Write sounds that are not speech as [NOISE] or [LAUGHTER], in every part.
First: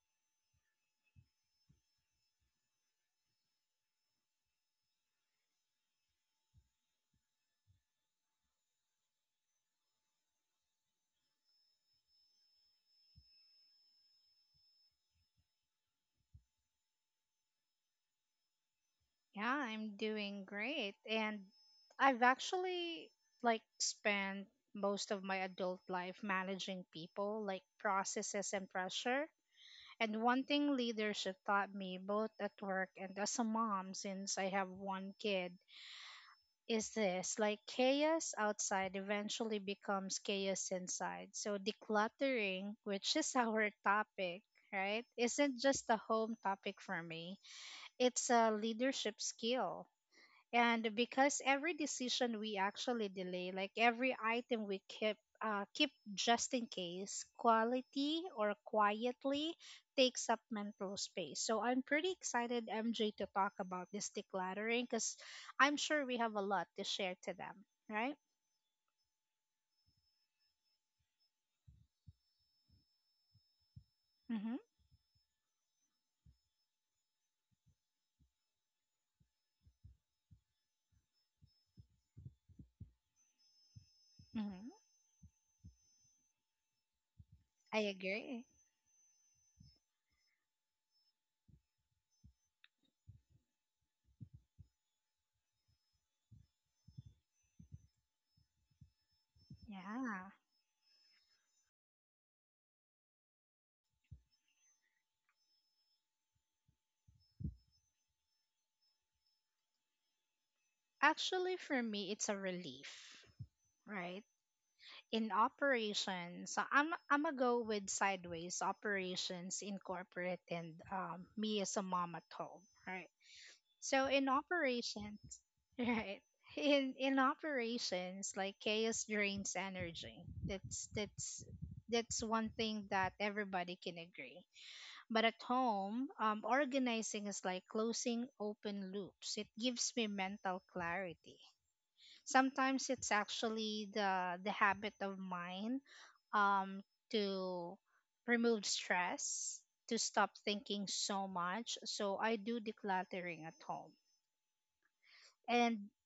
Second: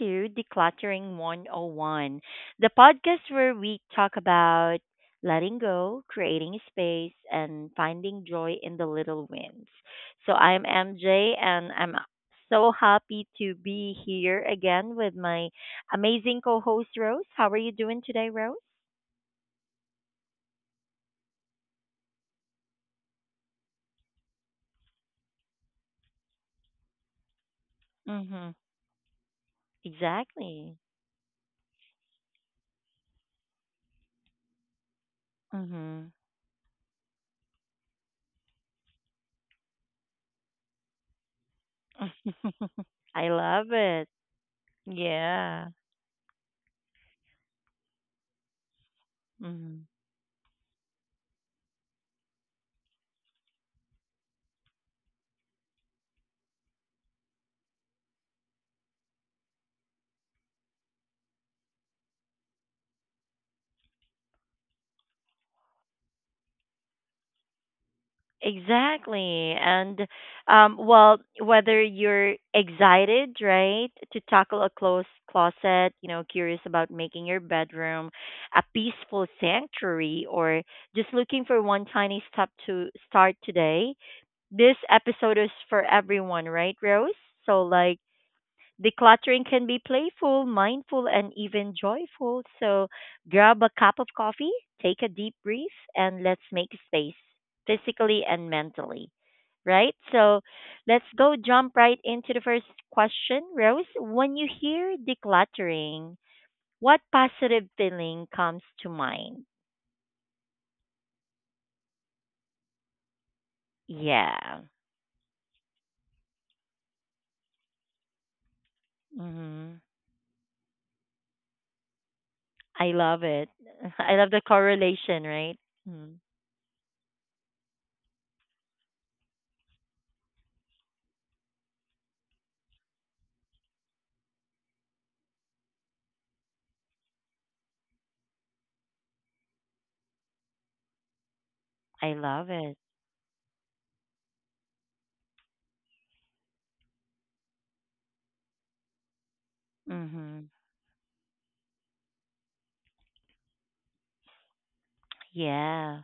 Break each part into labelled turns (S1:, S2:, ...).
S1: to Decluttering 101, the podcast where we talk about letting go, creating space, and finding joy in the little wins. So, I'm MJ, and I'm so happy to be here again with my amazing co host, Rose. How are you doing today, Rose?
S2: Yeah, I'm doing great. And I've actually like spent most of my adult life managing people, like
S1: Mm-hmm.
S2: processes and pressure. And one thing
S1: Exactly.
S2: leadership taught me both at work and as a mom, since I have 1 kid,
S1: Mm-hmm.
S2: is this, like chaos outside eventually becomes chaos inside. So decluttering, which
S1: I
S2: is [LAUGHS] our
S1: love it.
S2: topic, right? Isn't
S1: Yeah.
S2: just a home topic for me. It's a leadership skill,
S1: Mm-hmm.
S2: and because every decision we actually delay, like every item we keep, keep just in case, quality or quietly takes up mental space. So I'm pretty excited, MJ, to talk about this decluttering, because I'm sure we have a lot to share to them, right?
S1: Exactly. And well, whether you're excited, right, to
S2: Mm-hmm,
S1: tackle a closed closet, you know, curious about making your bedroom a peaceful sanctuary, or just looking for one tiny step to start today,
S2: mm-hmm.
S1: this episode is for everyone, right, Rose? So,
S2: I
S1: like,
S2: agree.
S1: decluttering can be playful, mindful, and even joyful. So grab a cup of coffee, take a deep breath, and let's make space physically and mentally. Right?
S2: Yeah,
S1: So let's go jump right into the first question, Rose. When you hear decluttering, what positive feeling comes to mind?
S2: actually for me it's a relief, right?
S1: Yeah.
S2: In operations, so I'm gonna go with sideways operations in
S1: hmm
S2: corporate, and me as a mom at home,
S1: I
S2: right?
S1: love it. [LAUGHS]
S2: So
S1: I
S2: in
S1: love the
S2: operations,
S1: correlation, right?
S2: [LAUGHS]
S1: Mm.
S2: right? In operations, like chaos drains energy. That's that's one thing that everybody can agree. But at home, organizing is like closing open loops. It gives me mental clarity.
S1: I love it.
S2: Sometimes it's actually the habit of mine, um, to remove stress, to stop
S1: hmm
S2: thinking so much. So I do decluttering at home. And
S1: Yeah.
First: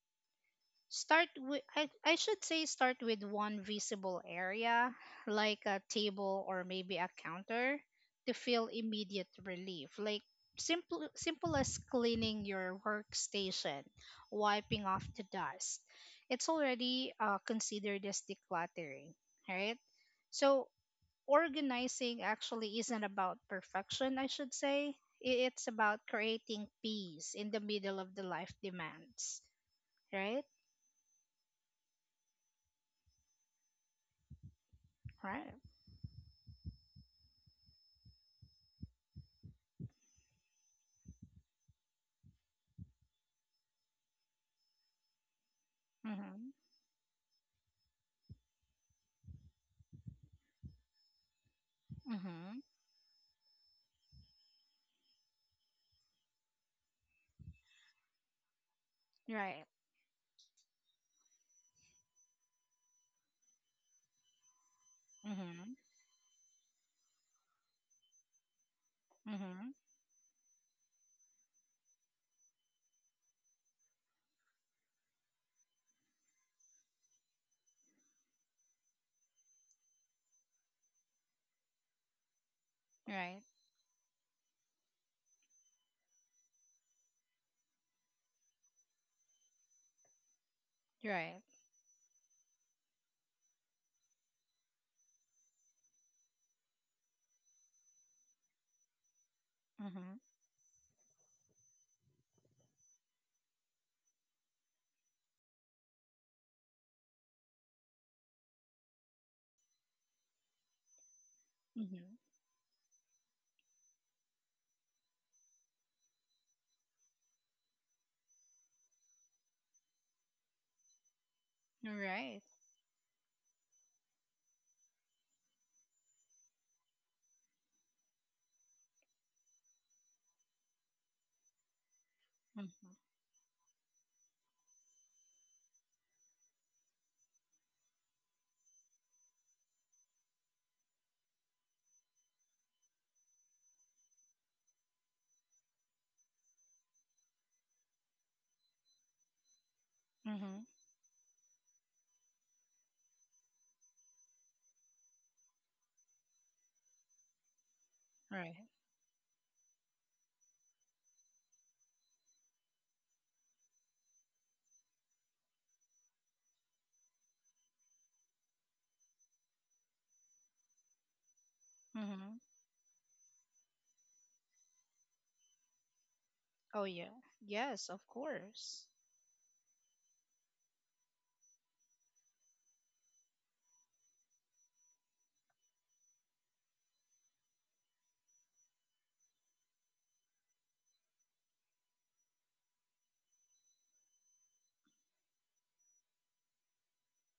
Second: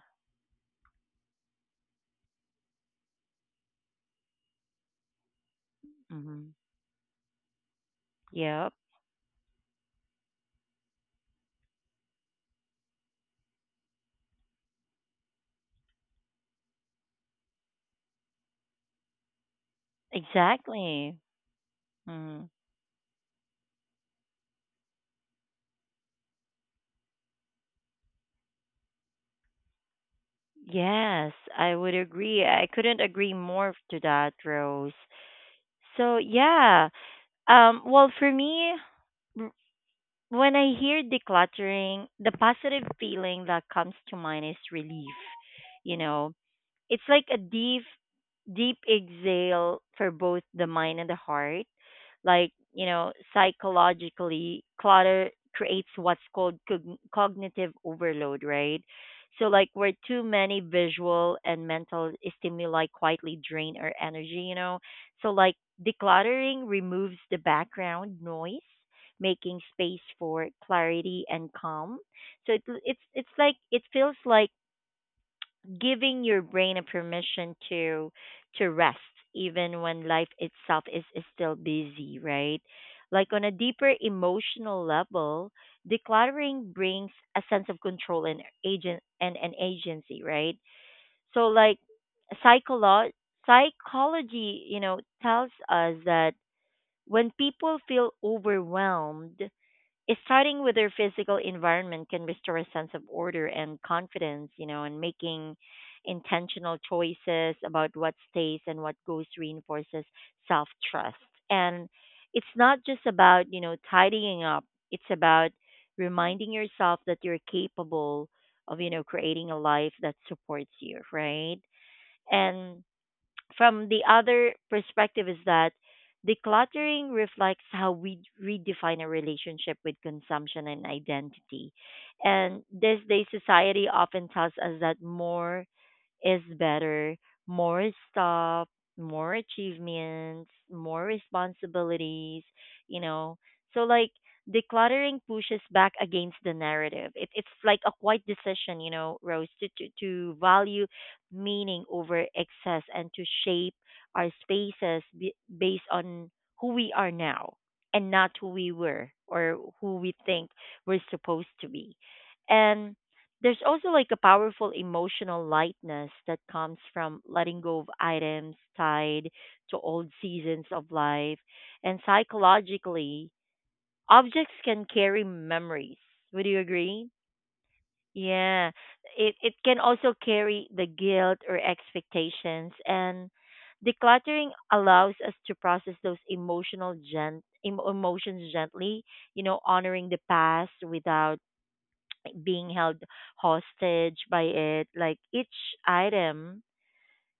S2: start with I should say start with one visible area, like a table
S1: Mm-hmm.
S2: or maybe a counter, to feel
S1: Yep,
S2: immediate relief. Like simple as cleaning your workstation, wiping off the dust. It's already considered as decluttering, right? So
S1: exactly.
S2: organizing
S1: Mm.
S2: actually isn't about perfection, I should say. It's about creating peace in the middle of the life demands, right?
S1: Yes, I would agree. I couldn't agree more to that, Rose.
S2: Right.
S1: So, yeah. Well, for me, r- when I hear decluttering, the positive feeling that comes to mind is relief. You know,
S2: Mhm.
S1: it's like a deep, deep exhale for both the mind and the heart. Like,
S2: Mhm.
S1: you know, psychologically, clutter creates what's called cognitive overload, right? So,
S2: Right.
S1: like, where too many visual and mental stimuli quietly drain our energy, you know? So, like,
S2: Mhm.
S1: decluttering removes the background noise, making
S2: Mhm.
S1: space for clarity and calm. So it's like it feels like giving your brain a permission to rest even when life itself is still busy, right? Like
S2: Right.
S1: on a deeper emotional level, decluttering brings a sense of control and and agency, right?
S2: Right.
S1: So like, psycholo- psychology, you know, tells us that when people feel overwhelmed,
S2: Mhm.
S1: starting with their physical environment can restore a sense of order and confidence, you know, and making intentional choices about what stays and what goes reinforces self trust. And
S2: Mhm.
S1: it's not just about, you know, tidying up, it's about reminding yourself that you're capable of, you know, creating a life that supports you, right?
S2: Right.
S1: And from the other perspective is that decluttering reflects how we redefine a relationship with consumption and identity. And
S2: Mhm.
S1: this day, society often tells us that more is better, more stuff, more achievements, more responsibilities, you know. So like decluttering pushes back against the narrative. It's like a quiet decision, you know, Rose, to
S2: Mhm.
S1: value meaning over excess and to shape our spaces based on who we are now and not who
S2: Right.
S1: we were or who we think we're supposed to be. And there's also like a powerful emotional lightness that comes from letting go of items tied to old seasons of life. And
S2: Mhm.
S1: psychologically, objects can carry memories. Would you
S2: Oh
S1: agree?
S2: yeah. Yes, of
S1: Yeah.
S2: course.
S1: It can also carry the guilt or expectations, and decluttering allows us to process those emotions gently, you know, honoring the past without being held hostage by it. Like each item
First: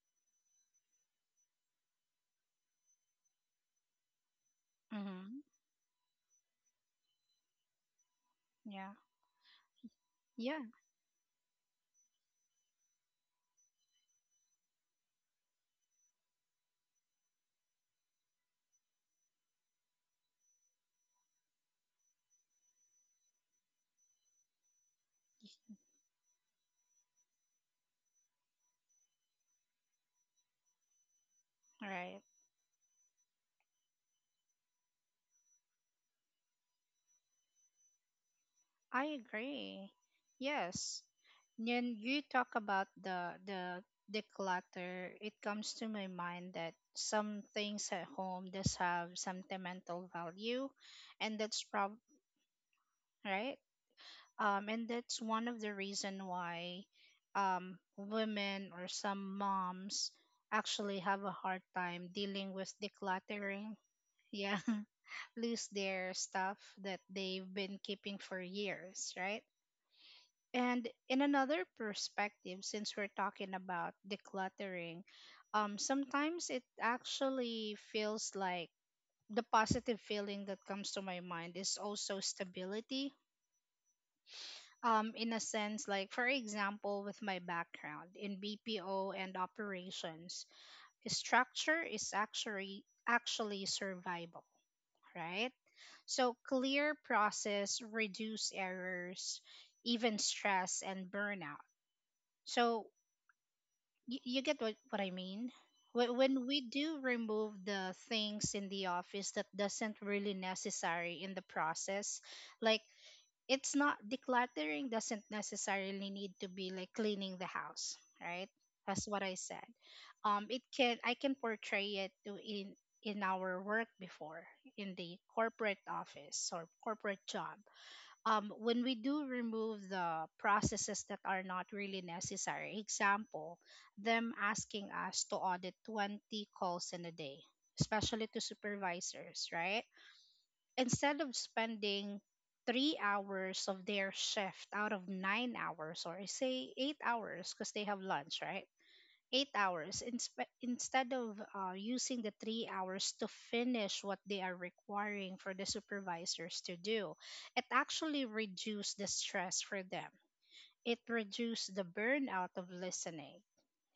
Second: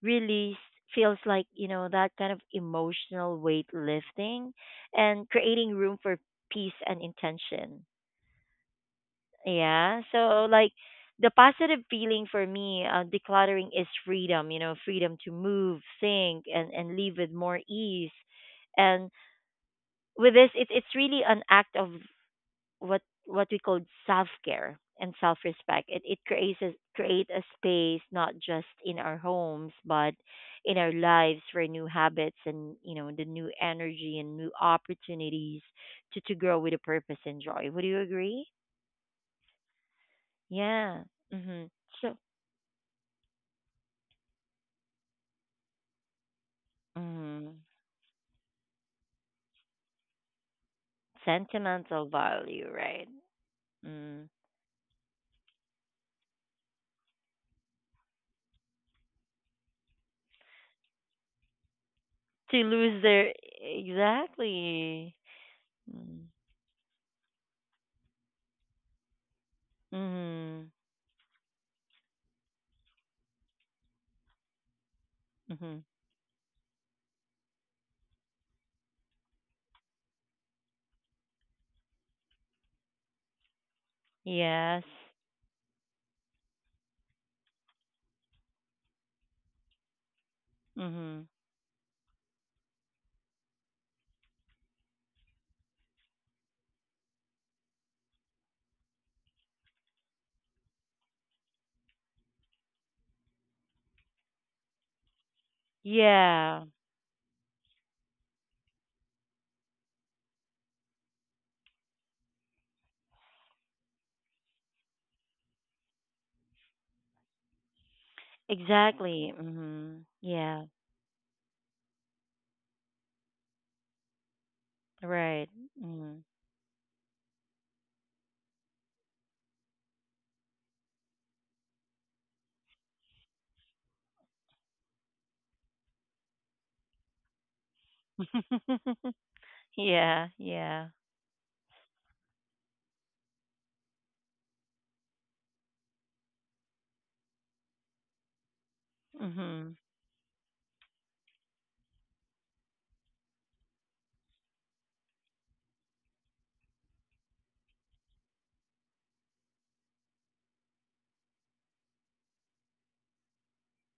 S1: really feels like, you know, that kind of emotional weight lifting and
S2: Mhm.
S1: creating room for peace and intention.
S2: Yeah.
S1: Yeah. So,
S2: Yeah.
S1: like, the positive feeling for me, decluttering is freedom, you know, freedom to move, think, and live with more ease. And with this, it's really an act of what we call self care and self respect. It creates a space not just in our homes but in our lives for new
S2: Right.
S1: habits and, you know, the new energy and new opportunities to grow with a purpose and joy. Would you agree?
S2: I agree. Yes.
S1: Yeah. Mhm.
S2: When
S1: So.
S2: you talk about the declutter, it comes to my mind that some
S1: Mm.
S2: things at home does have sentimental value, and that's prob
S1: Sentimental value, right?
S2: right.
S1: Mm.
S2: And that's one of the reason why women or some moms actually have a hard time dealing
S1: To
S2: with
S1: lose their
S2: decluttering, yeah,
S1: exactly.
S2: [LAUGHS] lose their
S1: Mm.
S2: stuff that they've been keeping for years, right?
S1: Mhm.
S2: And in another perspective, since we're talking about decluttering,
S1: Mhm.
S2: sometimes it actually feels like the positive feeling that comes to my mind is also stability,
S1: Yes.
S2: in a sense, like for example with my background in BPO and operations,
S1: Mhm.
S2: structure is actually survival, right? So clear process reduce errors, even stress and burnout. So you get what I mean. When
S1: Yeah,
S2: we do remove the things in the office that doesn't really necessary in the process, like it's not, decluttering doesn't necessarily need to be like cleaning the house, right? That's what
S1: exactly.
S2: I said. Um,
S1: Yeah,
S2: it can, I can portray it to, in our work before, in the
S1: right.
S2: corporate
S1: Mm.
S2: office or corporate job, when we do remove the processes that are not really necessary, example, them asking us to audit 20 calls in a day, especially to
S1: [LAUGHS]
S2: supervisors, right?
S1: Yeah, yeah.
S2: Instead of spending 3 hours of their shift out of 9 hours, or say 8 hours because they have lunch, right, eight
S1: hmm
S2: hours instead of using the 3 hours to finish what they are requiring for the supervisors to do, it actually reduced the stress for them. It reduced the burnout of listening,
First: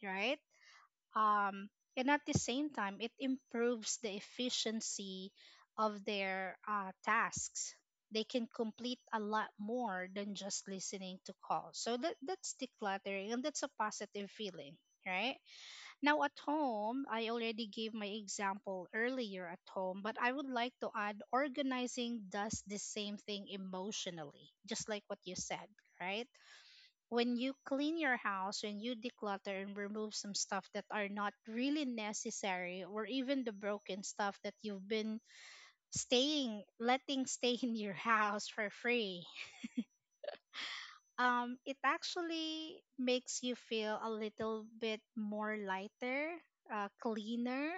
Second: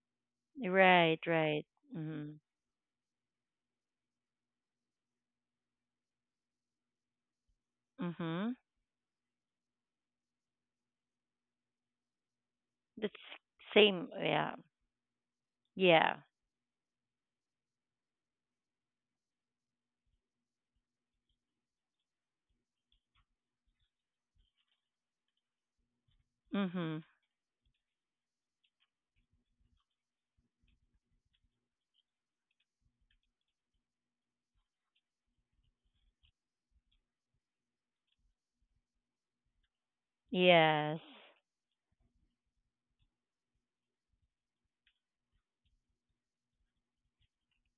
S2: right?
S1: Right, right.
S2: um, and at
S1: hmm
S2: the same time it improves the efficiency of their tasks. They can
S1: hmm
S2: complete a lot more than just listening to calls. So that, that's
S1: That's
S2: decluttering, and that's a
S1: same.
S2: positive
S1: Yeah,
S2: feeling, right?
S1: yeah.
S2: Now at home, I already gave my example earlier at home, but I would like to add, organizing does the same thing emotionally, just like what you said, right?
S1: hmm
S2: When you clean your house, when you declutter and remove some stuff that are not really necessary, or even the broken stuff that you've been staying, letting [LAUGHS] stay in your house for free,
S1: Yes.
S2: it actually makes you feel a little bit more lighter, cleaner.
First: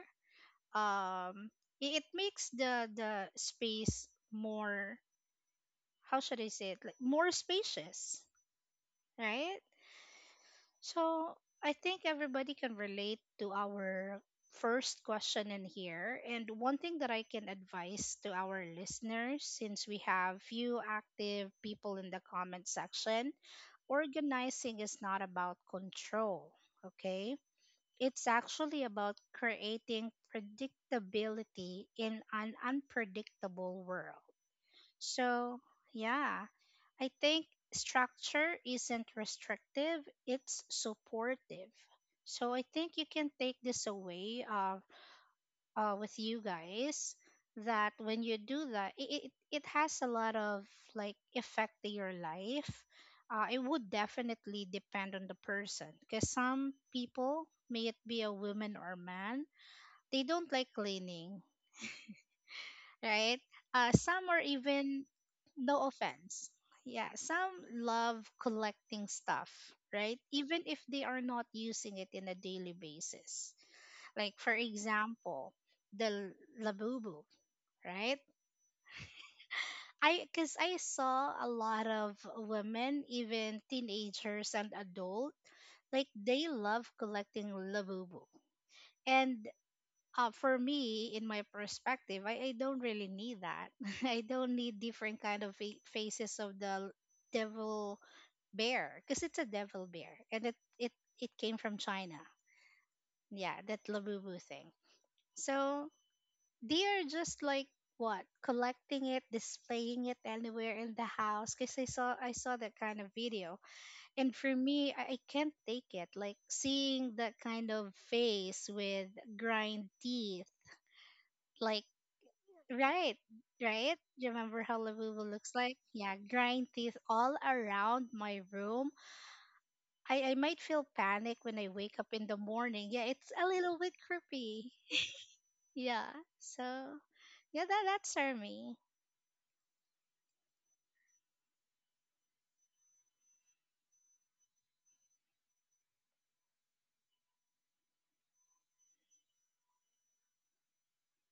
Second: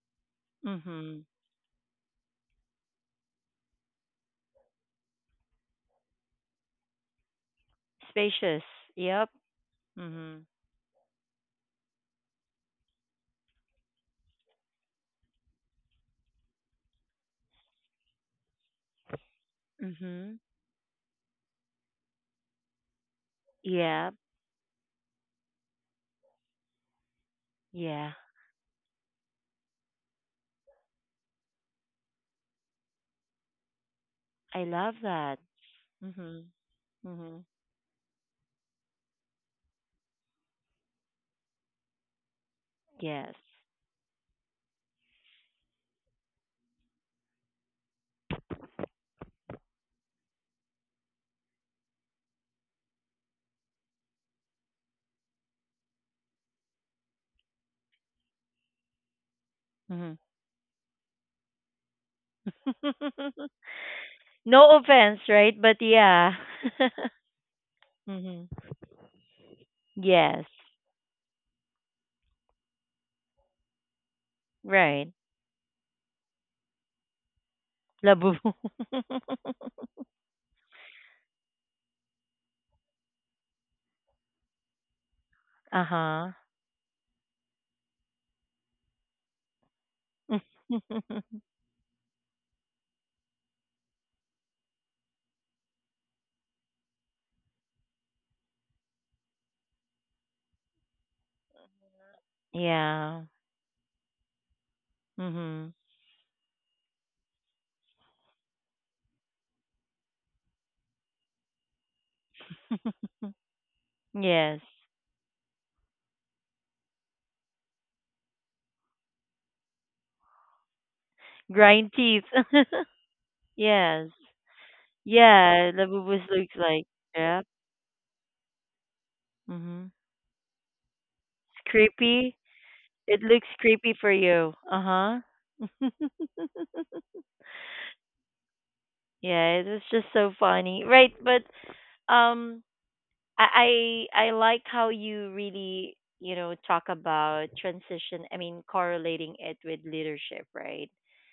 S1: hmm
S2: Um, it makes the space more, how should I say it, like more spacious,
S1: Spacious. Yep.
S2: right?
S1: hmm
S2: So I think everybody can relate to our first question in here. And one thing that I can advise to our listeners, since we
S1: hmm
S2: have few active people in the comment section,
S1: Yeah,
S2: organizing is not about control, okay?
S1: yeah.
S2: It's actually about creating predictability in an unpredictable world.
S1: I love that.
S2: So,
S1: hmm
S2: yeah, I
S1: hmm
S2: think structure isn't restrictive, it's supportive. So I think you can
S1: Yes.
S2: take this away, with you guys, that when you do that, it, it has a lot of like effect to your life. It would definitely depend on the person, because some people, may it be a woman or man,
S1: hmm
S2: they don't like cleaning, right?
S1: [LAUGHS]
S2: Some are
S1: No
S2: even,
S1: offense, right? But
S2: no
S1: yeah.
S2: offense, yeah,
S1: [LAUGHS]
S2: some love
S1: hmm
S2: collecting stuff, right?
S1: Yes.
S2: Even if they are not using it in a daily basis. Like, for
S1: Right.
S2: example, the l- labubu, right?
S1: Labu. [LAUGHS]
S2: I, because I saw a lot of women, even teenagers and adult, like
S1: Uh-huh.
S2: they love collecting labubu. And for me in my
S1: [LAUGHS]
S2: perspective, I don't really need that. [LAUGHS] I don't need different kind of faces of the devil bear, because it's a devil bear, and it it came from China.
S1: Yeah.
S2: Yeah, that labubu thing.
S1: Mhm.
S2: So they are just like, what, collecting it, displaying it anywhere in the house, because I saw I saw that kind of video. And for
S1: Yes.
S2: me, I can't take it, like seeing that kind of face with grind teeth, like,
S1: Grind teeth. [LAUGHS]
S2: right, right.
S1: Yes.
S2: You remember how Labubu looks like?
S1: Yeah,
S2: Yeah,
S1: labubus
S2: grind
S1: looks
S2: teeth
S1: like.
S2: all
S1: Yeah.
S2: around my room.
S1: Mhm.
S2: I might feel panic when I
S1: It's
S2: wake up in
S1: creepy.
S2: the morning. Yeah,
S1: It
S2: it's
S1: looks
S2: a little
S1: creepy
S2: bit
S1: for you.
S2: creepy.
S1: Uh-huh.
S2: Yeah,
S1: [LAUGHS]
S2: so yeah, that, that's our me.
S1: Yeah, it was just so funny. Right, but um I like how you really, you know, talk about transition. I mean, correlating it with leadership, right?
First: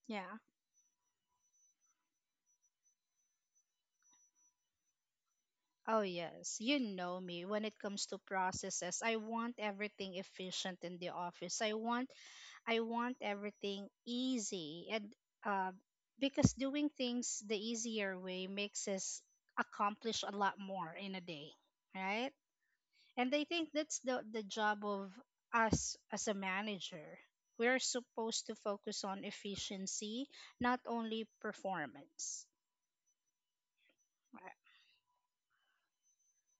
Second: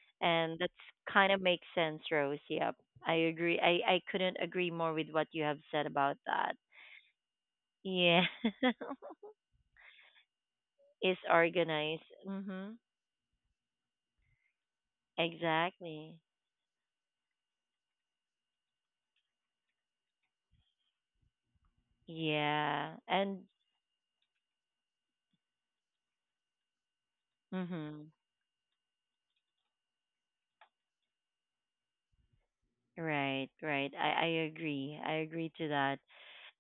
S2: Yeah.
S1: And that's kind of makes sense, Rose. Yep, I agree. I couldn't agree more with what you have said
S2: Oh
S1: about that.
S2: yes, you know me. When it comes to
S1: Yeah,
S2: processes, I
S1: [LAUGHS]
S2: want everything efficient in the
S1: is
S2: office. I
S1: organized.
S2: want
S1: Mhm.
S2: I want everything easy and, uh,
S1: Exactly.
S2: because doing things the easier way makes us accomplish a lot more in a day, right?
S1: Yeah.
S2: And
S1: And
S2: I think that's the job of us as a manager. We're
S1: mhm.
S2: supposed to focus on efficiency, not only performance.
S1: Right, right. I agree. I agree to that.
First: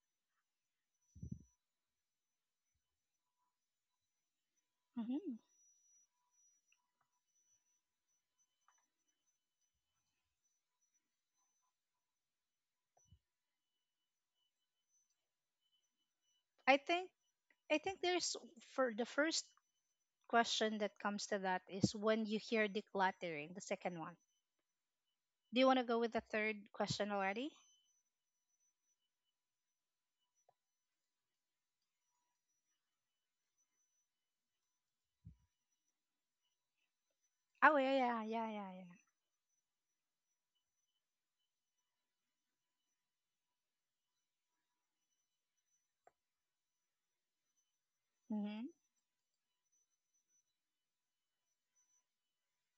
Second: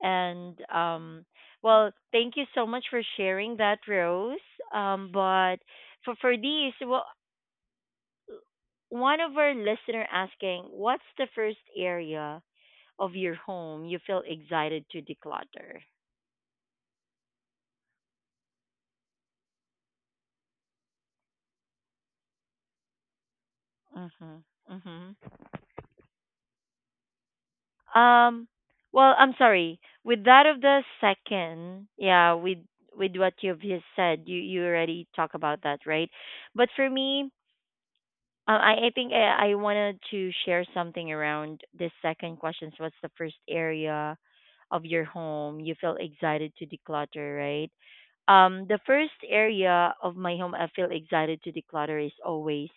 S1: And well, thank you so much for sharing that, Rose.
S2: Hmm.
S1: But for these, well, one of our listener asking, what's the first area of your home you feel excited to declutter?
S2: I think, I think there's, for the first question that comes to that, is when you hear decluttering, the second one.
S1: Mhm. Mhm.
S2: Do you want to go with the third question already?
S1: Um, well, I'm sorry. With that of the second, yeah, with what you've just said, you already talk about that, right? But for me,
S2: Oh, yeah, yeah, yeah, yeah,
S1: I, I
S2: yeah.
S1: think I, I wanted to share something around this second question. So what's the first area of your home you feel excited to declutter, right?
S2: Mm-hmm.
S1: The first area of my home I feel excited to declutter is always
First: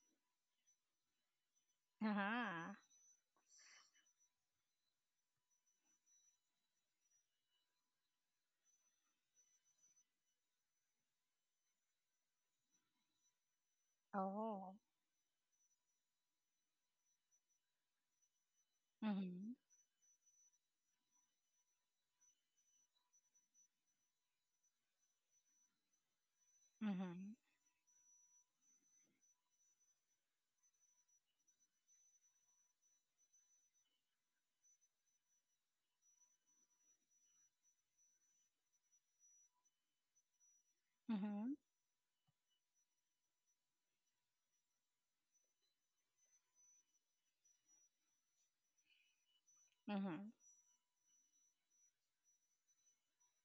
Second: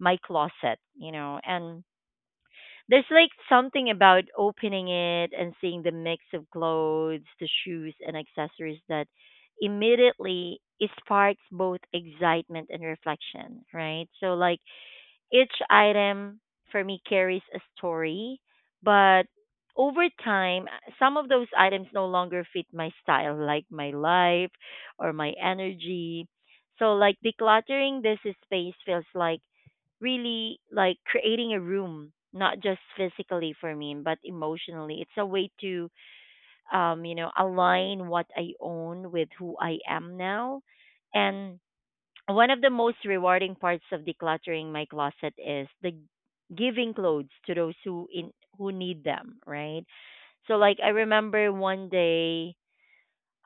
S1: my closet, you know, and
S2: Uh-huh.
S1: there's like something about opening it and seeing the mix of clothes, the shoes and accessories that immediately sparks both excitement and reflection, right? So like
S2: Oh.
S1: each item for me carries a story, but
S2: Mm-hmm.
S1: over time, some of those items no longer fit my style, like my life or my energy. So, like
S2: Mm-hmm.
S1: decluttering this space feels like really like creating a room not just physically for me but emotionally. It's a way to you know align what I own with who I am now.
S2: Mm-hmm.
S1: And one of the most rewarding parts of decluttering my closet is the giving clothes to those who in who need them, right?
S2: Mm-hmm.
S1: So like, I remember one day,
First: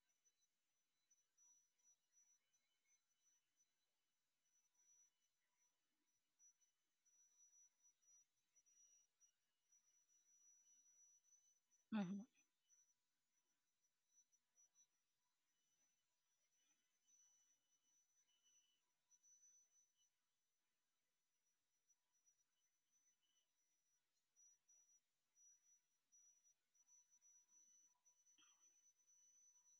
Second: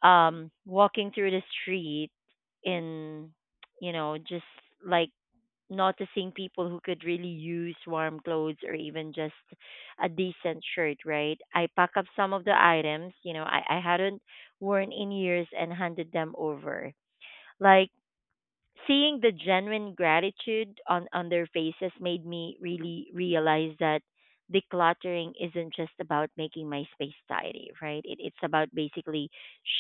S1: walking through the street in, you know, just like noticing people who could really use warm clothes or even just a decent shirt, right? I pack up
S2: Mm-hmm.
S1: some of the items, you know, I hadn't worn in years and handed them over. Like seeing the genuine gratitude on their faces made me really realize that decluttering isn't just about making my space tidy, right? It's about basically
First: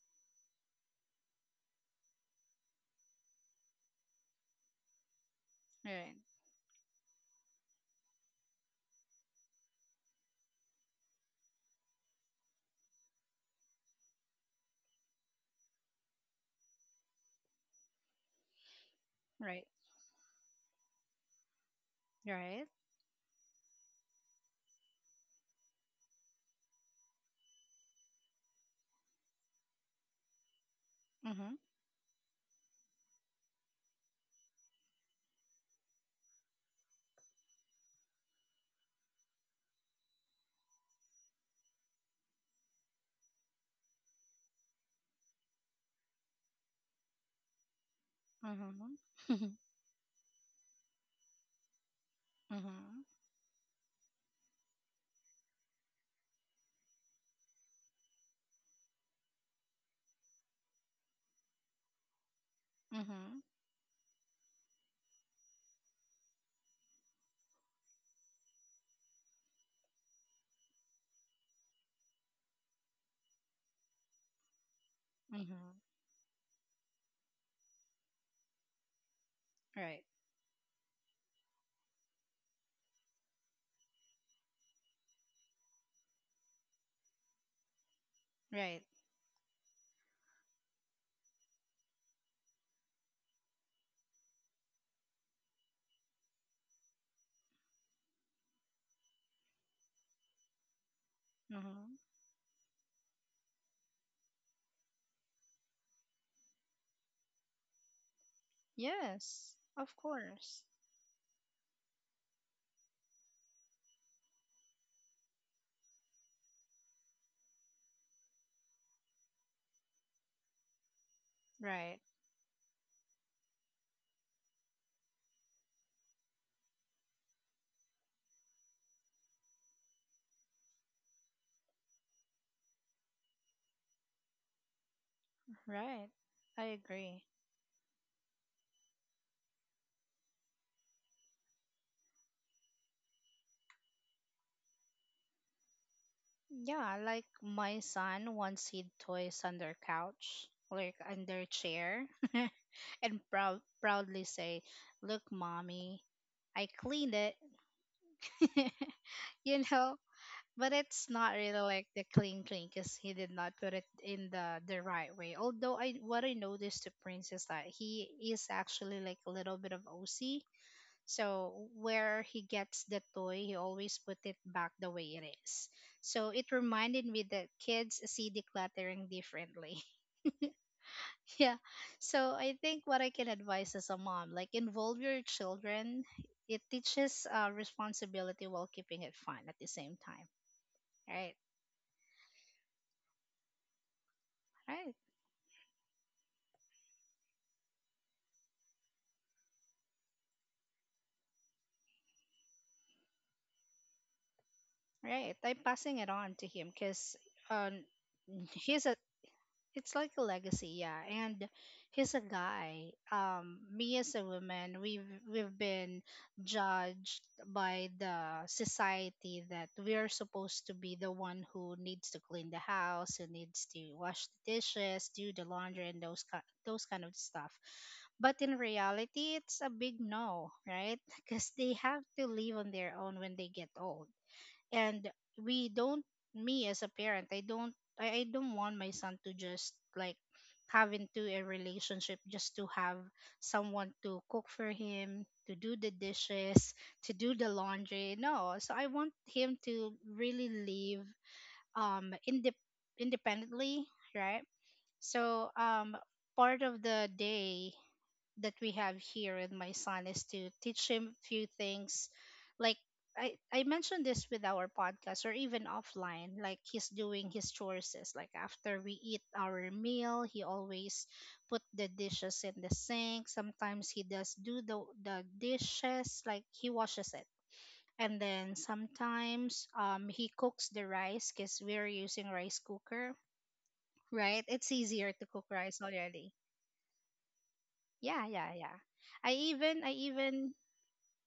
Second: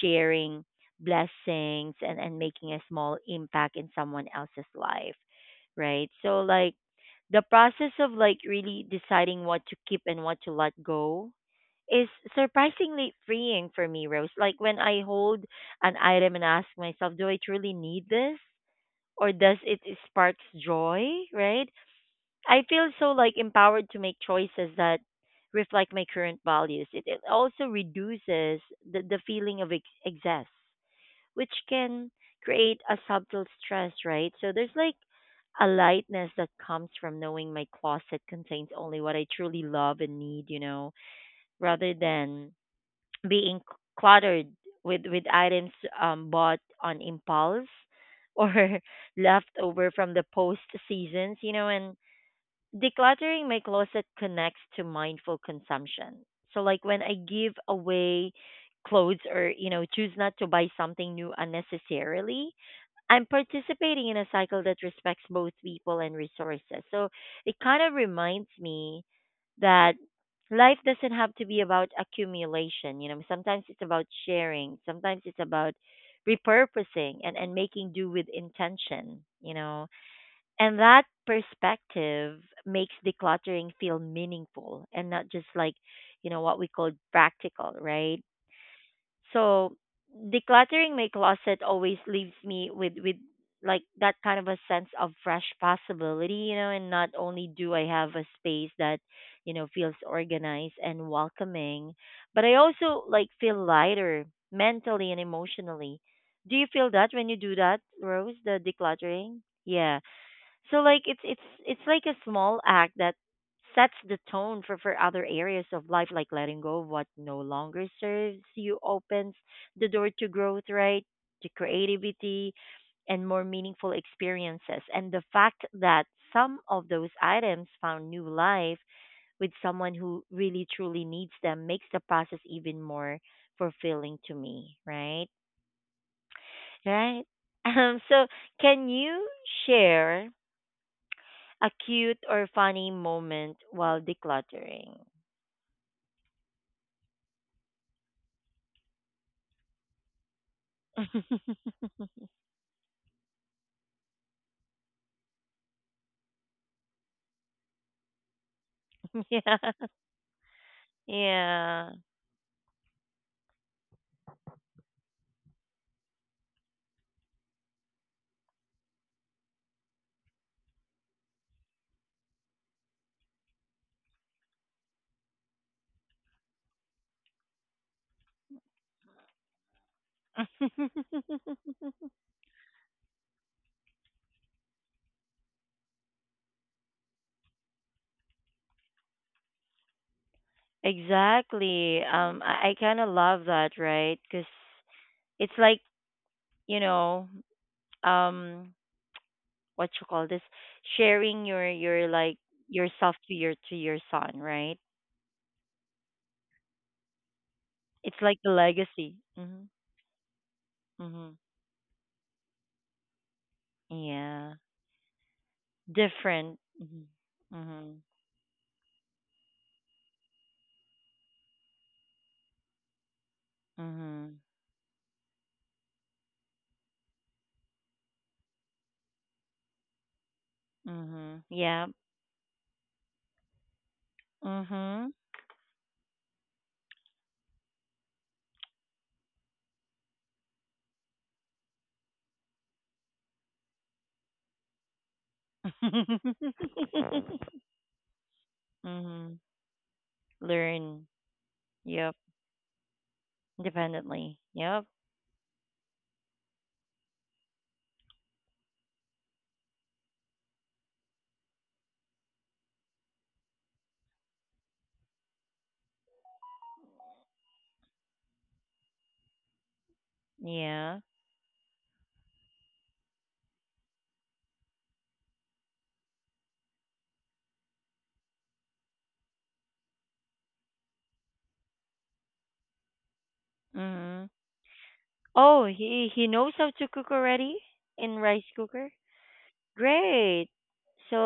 S1: sharing blessings and making a small impact in someone else's life, right?
S2: Right.
S1: So, like, the process of like really deciding what to keep and what to let go is surprisingly freeing for me, Rose. Like when I hold an item and ask myself, do I truly need this? Or does
S2: Right.
S1: it spark joy, right? I
S2: Right.
S1: feel so like empowered to make choices that reflect my current values. It also reduces the feeling of excess, which
S2: Mm-hmm.
S1: can create a subtle stress, right? So there's like a lightness that comes from knowing my closet contains only what I truly love and need, you know, rather than being cluttered with items bought on impulse or [LAUGHS]
S2: Mm-hmm.
S1: left
S2: [LAUGHS]
S1: over from the post seasons, you know, and
S2: Mm-hmm.
S1: decluttering my closet connects to mindful consumption. So like when I give away clothes or, you know, choose not to buy something new unnecessarily, I'm
S2: Mm-hmm.
S1: participating in a cycle that respects both people and resources. So it kind of reminds me that life doesn't have to be about accumulation. You know, sometimes it's about sharing, sometimes it's about
S2: Mm-hmm.
S1: repurposing and making do with intention, you know.
S2: Right.
S1: And that perspective makes decluttering feel meaningful and not just like, you know, what we call practical, right?
S2: Right.
S1: So decluttering my closet always leaves me with like that kind of a sense of fresh possibility, you know, and not only do I have a space that, you know, feels organized and welcoming,
S2: Mm-hmm.
S1: but I also like feel lighter mentally and emotionally. Do you feel that when you do that, Rose, the decluttering?
S2: Yes. Of
S1: Yeah.
S2: course.
S1: So like it's like a small act that sets the tone for other areas of life, like letting go of what no longer serves you opens the door to growth, right? To
S2: Right.
S1: creativity and more meaningful experiences. And the fact that some of those items found new life with someone who really truly needs them makes the process even more fulfilling to me, right?
S2: Right. I
S1: Right?
S2: agree.
S1: [LAUGHS] So can you share a cute or funny moment while decluttering.
S2: Yeah, like my son once hid toys under couch, like under
S1: [LAUGHS]
S2: chair, [LAUGHS] and proudly say, look, mommy, I cleaned it. [LAUGHS]
S1: Yeah.
S2: You know? But it's not really like
S1: Yeah.
S2: the clean clean, because he did not put it in the right way. Although, I what I noticed to Prince is that he is actually like a little bit of OC. So where he gets the toy, he always put it back the way it is. So it reminded me that kids see decluttering differently.
S1: [LAUGHS]
S2: Yeah. So I think what I can advise as a mom, like, involve your children. It teaches responsibility while keeping it fun at the same time. Right.
S1: Exactly. I kind of love that, right? Cuz
S2: Right.
S1: it's like, you know, um what you call this, sharing your like yourself to your son, right?
S2: Right. I'm passing it on to him, because, um,
S1: It's like the
S2: he's a,
S1: legacy. Mhm.
S2: it's like a legacy, yeah.
S1: Mhm.
S2: And he's a guy, me as a
S1: Yeah.
S2: woman, we've been
S1: Different. Mhm.
S2: judged by
S1: Mhm.
S2: the society that we're supposed to be the one who needs to clean the house, who needs to wash
S1: Mhm.
S2: the dishes, do the laundry, and those kind of stuff, but in reality it's a big no, right? [LAUGHS]
S1: Mhm.
S2: Because they
S1: Yeah.
S2: have to live on their own when they get old, and
S1: Mhm.
S2: we don't, me as a parent, I don't want my son to just like have into a relationship just to have someone to cook for him, to do the
S1: [LAUGHS]
S2: dishes, to do the laundry, no. So I want
S1: Mhm.
S2: him to really live,
S1: Learn.
S2: um
S1: Yep.
S2: indep- independently,
S1: Independently.
S2: right?
S1: Yep.
S2: So, part of the day that we have here with my son is to teach him few things, like I mentioned this with our podcast or even offline, like he's doing his chores, is, like after we eat our meal, he
S1: Yeah.
S2: always put the dishes in the sink. Sometimes he does do the dishes, like he washes it. And then sometimes he cooks the rice, because we're using rice cooker,
S1: Mhm.
S2: right? It's easier to cook
S1: Oh,
S2: rice
S1: he
S2: already.
S1: knows how to cook already in
S2: Yeah,
S1: rice
S2: yeah, yeah.
S1: cooker.
S2: I
S1: Great.
S2: even,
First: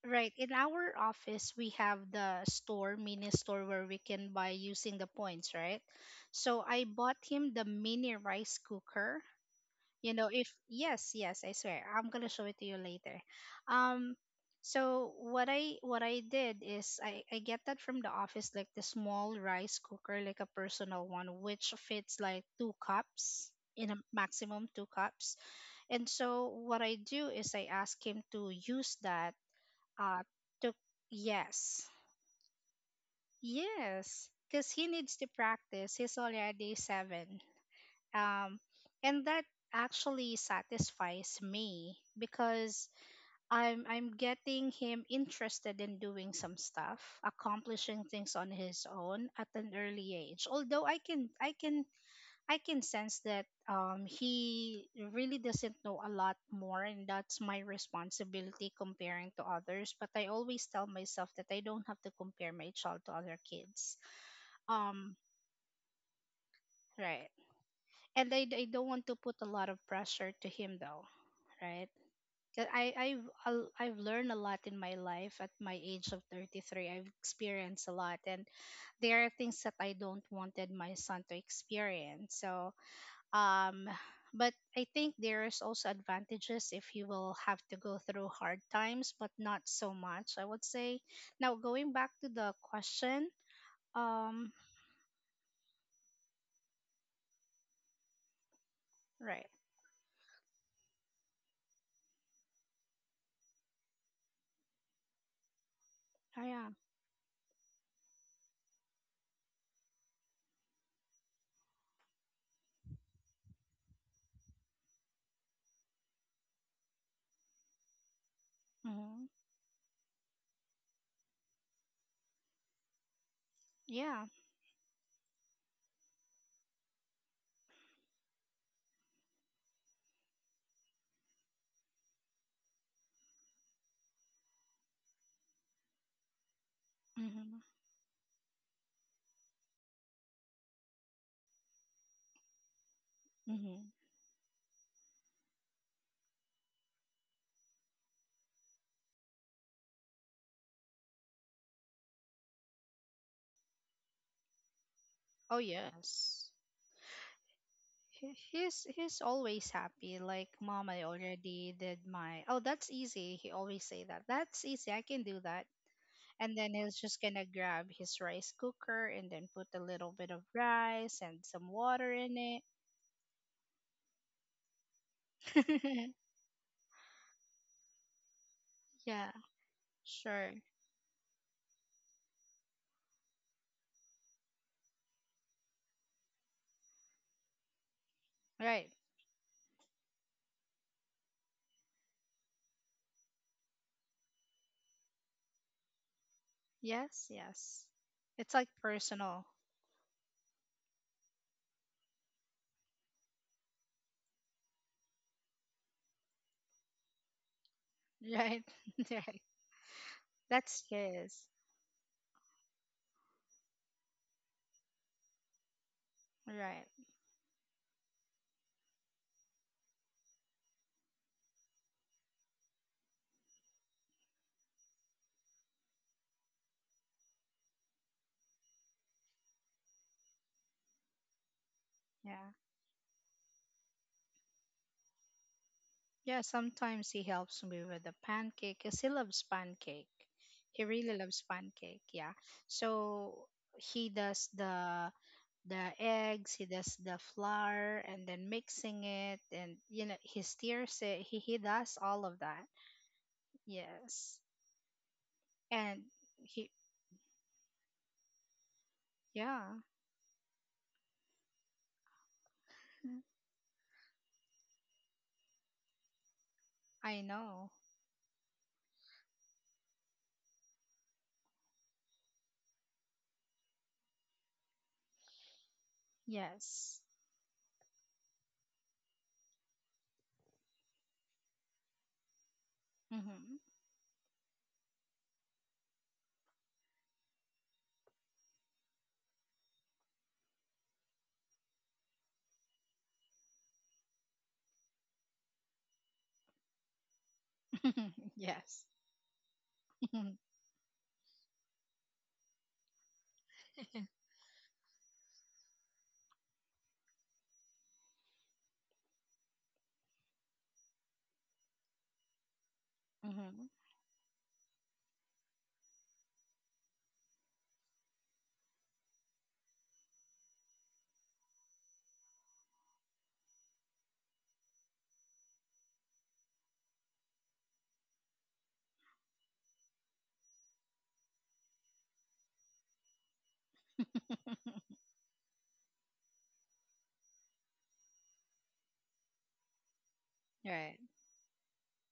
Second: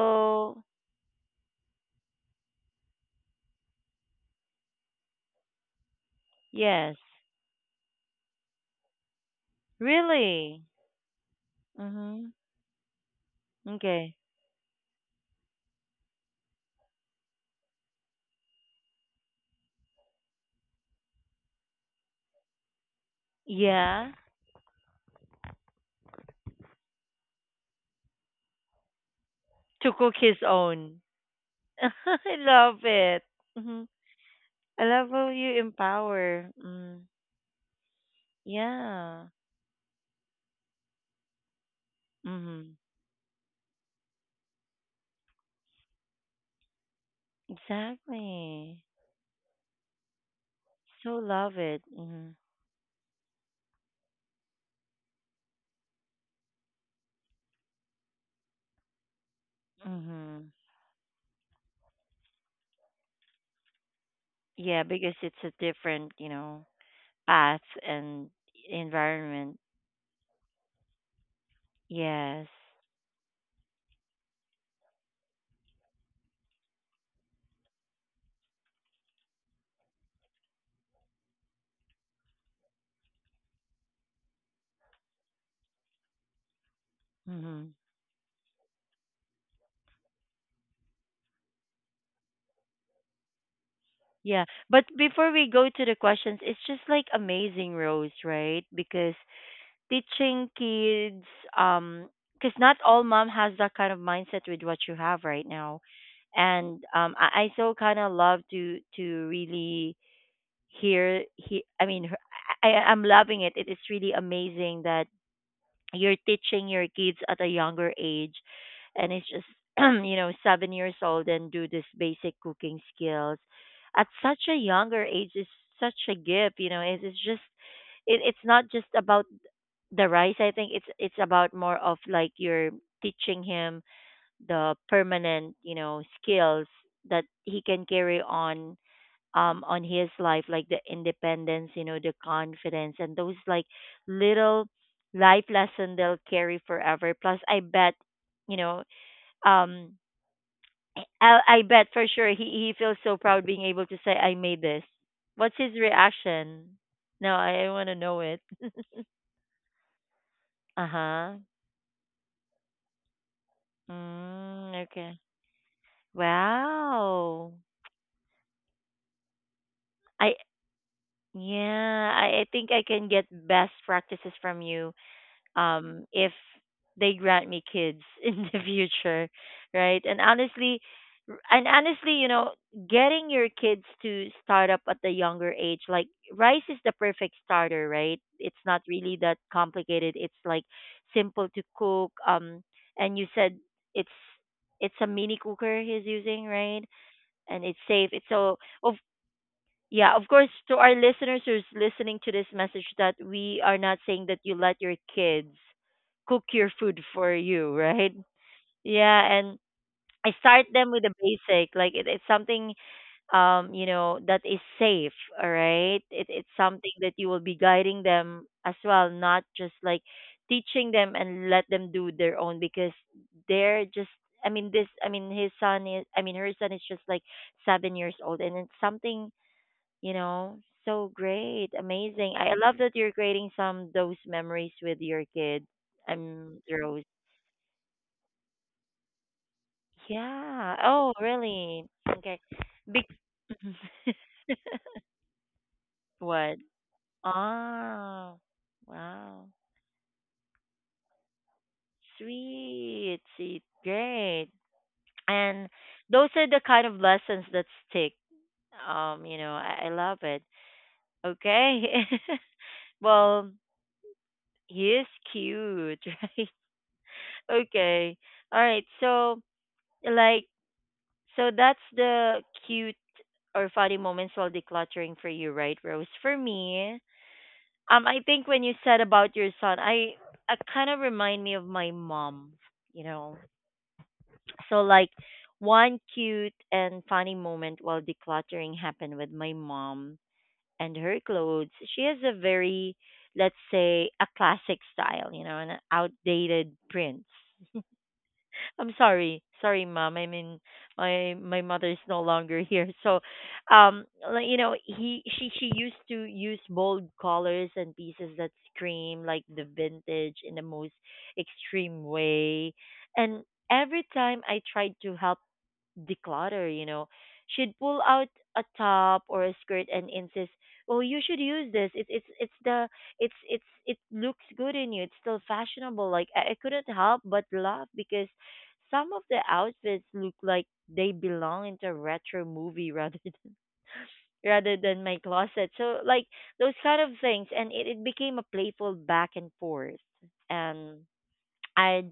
S2: right, in our office, we have the store, mini store, where we can buy using the points, right? So I
S1: yes.
S2: bought him the mini rice cooker. You know, if,
S1: Really.
S2: yes, yes, I swear, I'm gonna
S1: Mhm.
S2: show it to you later. Um,
S1: Okay.
S2: so what I, what I did is I get that from the office, like the small rice cooker, like a personal one, which fits like 2 cups in a
S1: Yeah.
S2: maximum 2 cups. And so what I do is I ask him to use that,
S1: To cook
S2: uh
S1: his
S2: to
S1: own. [LAUGHS]
S2: yes,
S1: I love it. Mhm.
S2: yes, because he
S1: I love
S2: needs to
S1: how you
S2: practice. He's
S1: empower.
S2: already
S1: Mm.
S2: seven. Um and
S1: Yeah.
S2: that actually satisfies me
S1: Mhm.
S2: because I'm getting him interested in doing some stuff, accomplishing things on
S1: Exactly.
S2: his own at an early age, although i
S1: So
S2: can i
S1: love
S2: can
S1: it. Hmm.
S2: I can sense that, he really doesn't know a lot more, and that's my responsibility comparing to others. But I
S1: Hmm.
S2: always tell myself that I don't have to compare my child to other kids.
S1: Yeah,
S2: Um,
S1: because it's a different
S2: right.
S1: path and
S2: And I don't want to put a
S1: environment.
S2: lot of pressure to him, though, right?
S1: Yes.
S2: 'Cause I've learned a lot in my life at my age of 33. I've experienced a lot, and there are things that I don't wanted my son to experience. So, um but I think there's also advantages if you will have to
S1: Hmm.
S2: go through hard times, but not so much, I would say. Now going back to the question,
S1: Yeah,
S2: um
S1: but before we go to the questions, it's just like amazing, Rose, right? Because
S2: right.
S1: teaching kids, um, because not all mom has that kind of mindset with what you have right now,
S2: I am.
S1: and I so kind of love to really hear. He, I mean, her- I- I'm loving it. It is really amazing that you're teaching your kids at a younger age, and
S2: Hmm.
S1: it's just [CLEARS THROAT] 7 years old and do this basic cooking skills at
S2: Yeah.
S1: such a younger age is such a gift. It's not just about the rice. I think it's about more of like you're teaching him the permanent skills that
S2: Mm-hmm.
S1: he can carry on his life, like the independence, the confidence, and those like
S2: Mm-hmm.
S1: little life lesson they'll carry forever. Plus I bet you know um I bet for sure he feels so proud being able to say I made this.
S2: Oh
S1: What's his
S2: yes.
S1: reaction? No, I want to know
S2: He-
S1: it. [LAUGHS]
S2: he's he's always happy, like, "Mom, I
S1: Uh-huh.
S2: already did my..." Oh, that's easy. He always say that, "That's
S1: Mm,
S2: easy, I
S1: okay.
S2: can do that." And then he's just gonna
S1: Wow.
S2: grab his rice cooker and then put a little bit
S1: I
S2: of rice and some water
S1: Yeah,
S2: in
S1: I
S2: it.
S1: think I can get best practices from you. um,
S2: [LAUGHS]
S1: if they grant me kids [LAUGHS] in the future,
S2: Yeah,
S1: right? And
S2: sure.
S1: honestly, getting your kids to start up at the younger age, like rice is the perfect starter, right? It's not
S2: Right.
S1: really that complicated. It's like simple to cook. And you said it's it's a mini cooker he's using, right?
S2: Yes,
S1: And it's
S2: yes.
S1: safe. It's
S2: It's
S1: so.
S2: like
S1: Of
S2: personal,
S1: Yeah, of course, to our listeners who's listening to this message, that we are not saying that you let your kids cook your food for you, [LAUGHS] right?
S2: right? [LAUGHS]
S1: Yeah,
S2: Right.
S1: and I start
S2: That's
S1: them with the
S2: his.
S1: basic, like it's something that is safe, all right? It's
S2: Right.
S1: something that you will be guiding them as well, not just like teaching them and let them do their own, because they're just, I mean, this, I mean, his son is, I mean, her son is just like 7 years old, and it's something you know so great, amazing. I
S2: Yeah.
S1: love that you're creating some those memories with your kids.
S2: Yeah,
S1: I'm Rose.
S2: sometimes he helps me with the pancake because he loves pancake.
S1: Yeah.
S2: He
S1: Oh,
S2: really loves
S1: really?
S2: pancake, yeah.
S1: Okay. Be-
S2: So he
S1: [LAUGHS]
S2: does the eggs,
S1: what?
S2: he does the flour and
S1: Oh,
S2: then mixing it,
S1: wow.
S2: and you know he steers it. He does all of that.
S1: Sweet, sweet,
S2: Yes.
S1: great. And
S2: And
S1: those are the
S2: he
S1: kind of lessons that stick. um you know
S2: Yeah,
S1: i, I love it. Okay. [LAUGHS] Well, he is cute, [LAUGHS] right?
S2: I know.
S1: Okay. All right. Like, so that's the cute or funny moments while decluttering for you, right, Rose? For me,
S2: Yes.
S1: I think when you said about your son, I kind of remind me of my mom, you know.
S2: Mhm.
S1: So, like, one cute and funny moment while decluttering happened with my mom and her clothes. She has a very, let's say, a classic style an outdated print.
S2: [LAUGHS] Yes. [LAUGHS]
S1: I'm sorry. Sorry, mom. I mean, my mother is no longer [LAUGHS] here. So, um,
S2: Mhm.
S1: like, you know, he she used to use bold colors and pieces that scream like the vintage in the most extreme way. And
S2: Mhm.
S1: every time I tried to help declutter. She'd pull out a top or a skirt and insist, "Oh, you should use this. It looks good in you. It's still fashionable." Like I couldn't help but laugh because some of the outfits look like they belong into a retro movie rather [LAUGHS] than rather than my closet. So like those kind of things, and it became a playful back and forth.
S2: Right.
S1: And I'd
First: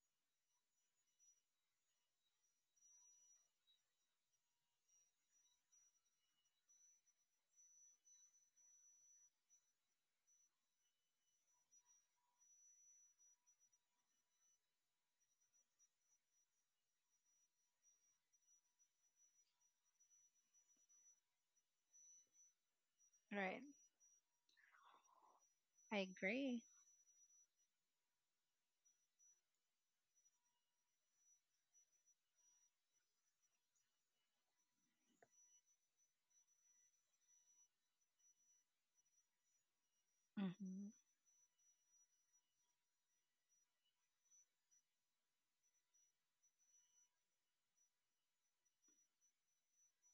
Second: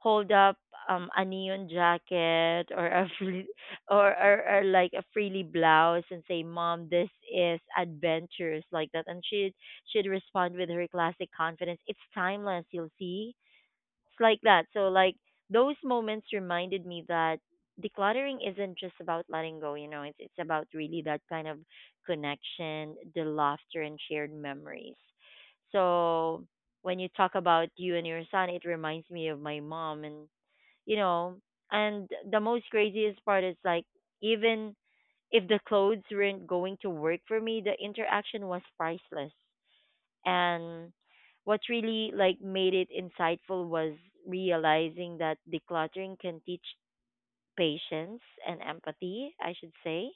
S1: hold up a neon jacket or [LAUGHS] or like a frilly blouse and say, "Mom, this is adventurous," like that, and she'd respond with her classic confidence, "It's timeless, you'll see." It's like that. So like those moments reminded me that decluttering isn't just about letting go, it's about really that kind of connection, the
S2: Right.
S1: laughter and shared memories.
S2: I
S1: So
S2: agree.
S1: when you talk about you and your son, it reminds me of my mom, and you know, the most craziest part is like, even if the clothes weren't going to work for me, the interaction was priceless, and
S2: Mhm.
S1: what really like made it insightful was realizing that decluttering can teach patience and empathy, I should say.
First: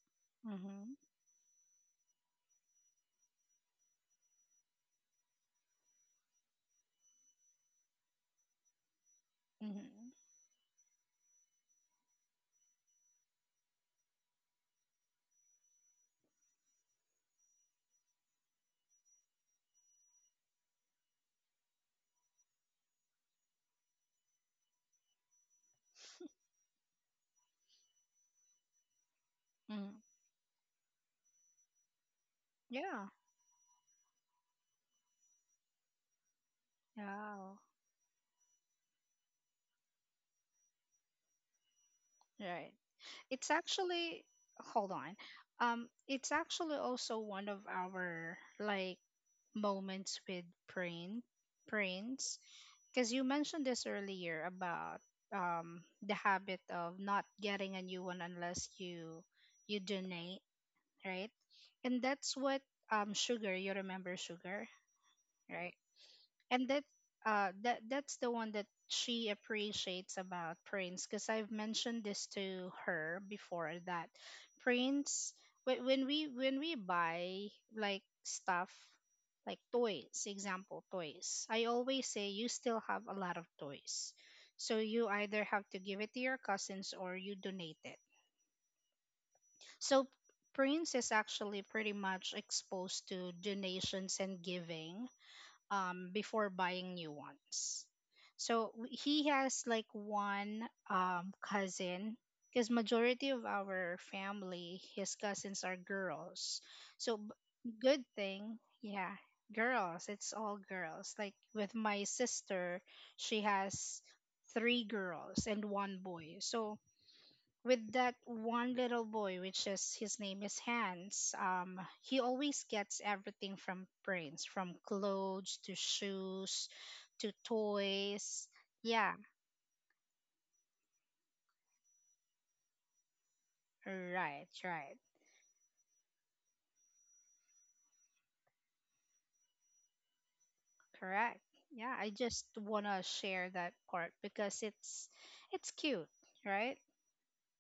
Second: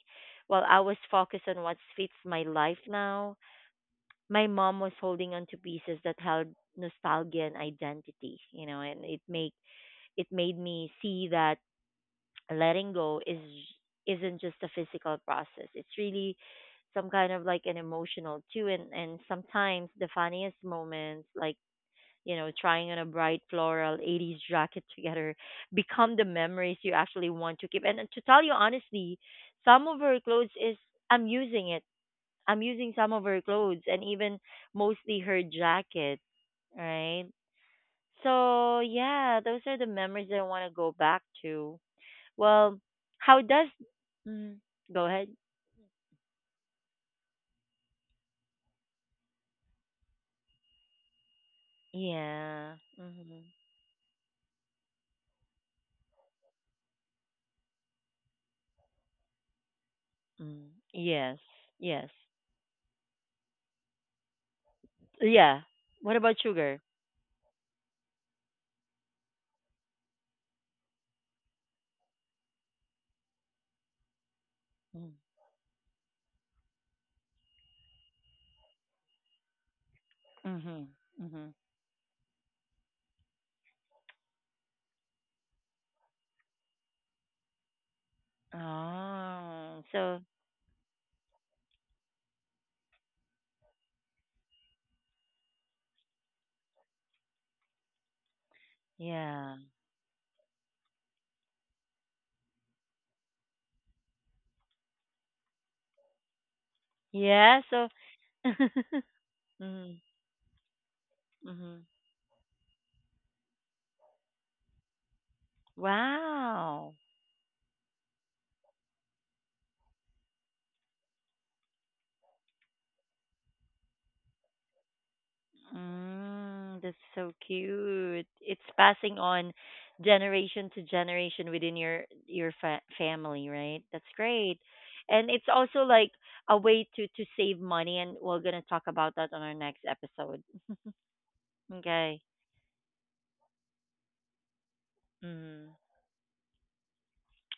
S1: While I was
S2: Mhm.
S1: focused on what fits my life now, my mom was holding on to pieces that held nostalgia and identity, and it make
S2: Mhm.
S1: it made me see that letting go is isn't just a physical process. It's really some kind of like an emotional too, and sometimes the funniest moments, like trying on a bright floral 80s jacket together, become the memories you actually want to keep. And to tell you honestly, some of
S2: Mhm.
S1: her clothes is I'm using it. I'm using
S2: Yeah.
S1: some of her clothes and even mostly her jacket, right?
S2: Yeah.
S1: So, yeah, those are the memories that I want to go back to.
S2: Right.
S1: Well, how
S2: It's
S1: does
S2: actually
S1: mm,
S2: Hold
S1: go
S2: on.
S1: ahead?
S2: It's actually also one of our, like, moments with Prince,
S1: Yeah.
S2: because you
S1: Hmm.
S2: mentioned this earlier about the habit of not getting a new one unless you donate,
S1: Mm.
S2: right?
S1: Yes.
S2: And
S1: Yes.
S2: that's what, Sugar, you remember Sugar,
S1: Yeah.
S2: right?
S1: What about
S2: And
S1: sugar?
S2: that's the one that she appreciates about Prince, because I've mentioned this to her before that
S1: Mm.
S2: Prince, when we buy, like, stuff, like toys, example
S1: Mm-hmm.
S2: toys,
S1: Mm-hmm.
S2: I always say, "You still have a lot of toys," so you either have to give it to your cousins or you donate it.
S1: Oh,
S2: So
S1: so
S2: Prince is actually pretty much exposed to donations and giving, before buying new ones. So, he
S1: yeah.
S2: has, like, one cousin, because majority of our family, his cousins are girls. So,
S1: Yeah, so.
S2: good thing,
S1: [LAUGHS]
S2: yeah,
S1: Mm,
S2: girls. It's all girls. Like with
S1: mhm.
S2: my sister, she has three girls and one boy. So
S1: Wow.
S2: with that one little boy, which is, his name is Hans, he always gets everything from Prince, from clothes to shoes
S1: That's
S2: to
S1: so cute.
S2: toys.
S1: It's
S2: Yeah,
S1: passing on generation to generation within your family, right? That's
S2: right,
S1: great.
S2: right,
S1: And it's also like a way to save money, and we're going to talk about that on our next episode. [LAUGHS]
S2: correct. Yeah, I
S1: Okay.
S2: just wanna share that part because it's
S1: Mm.
S2: cute, right?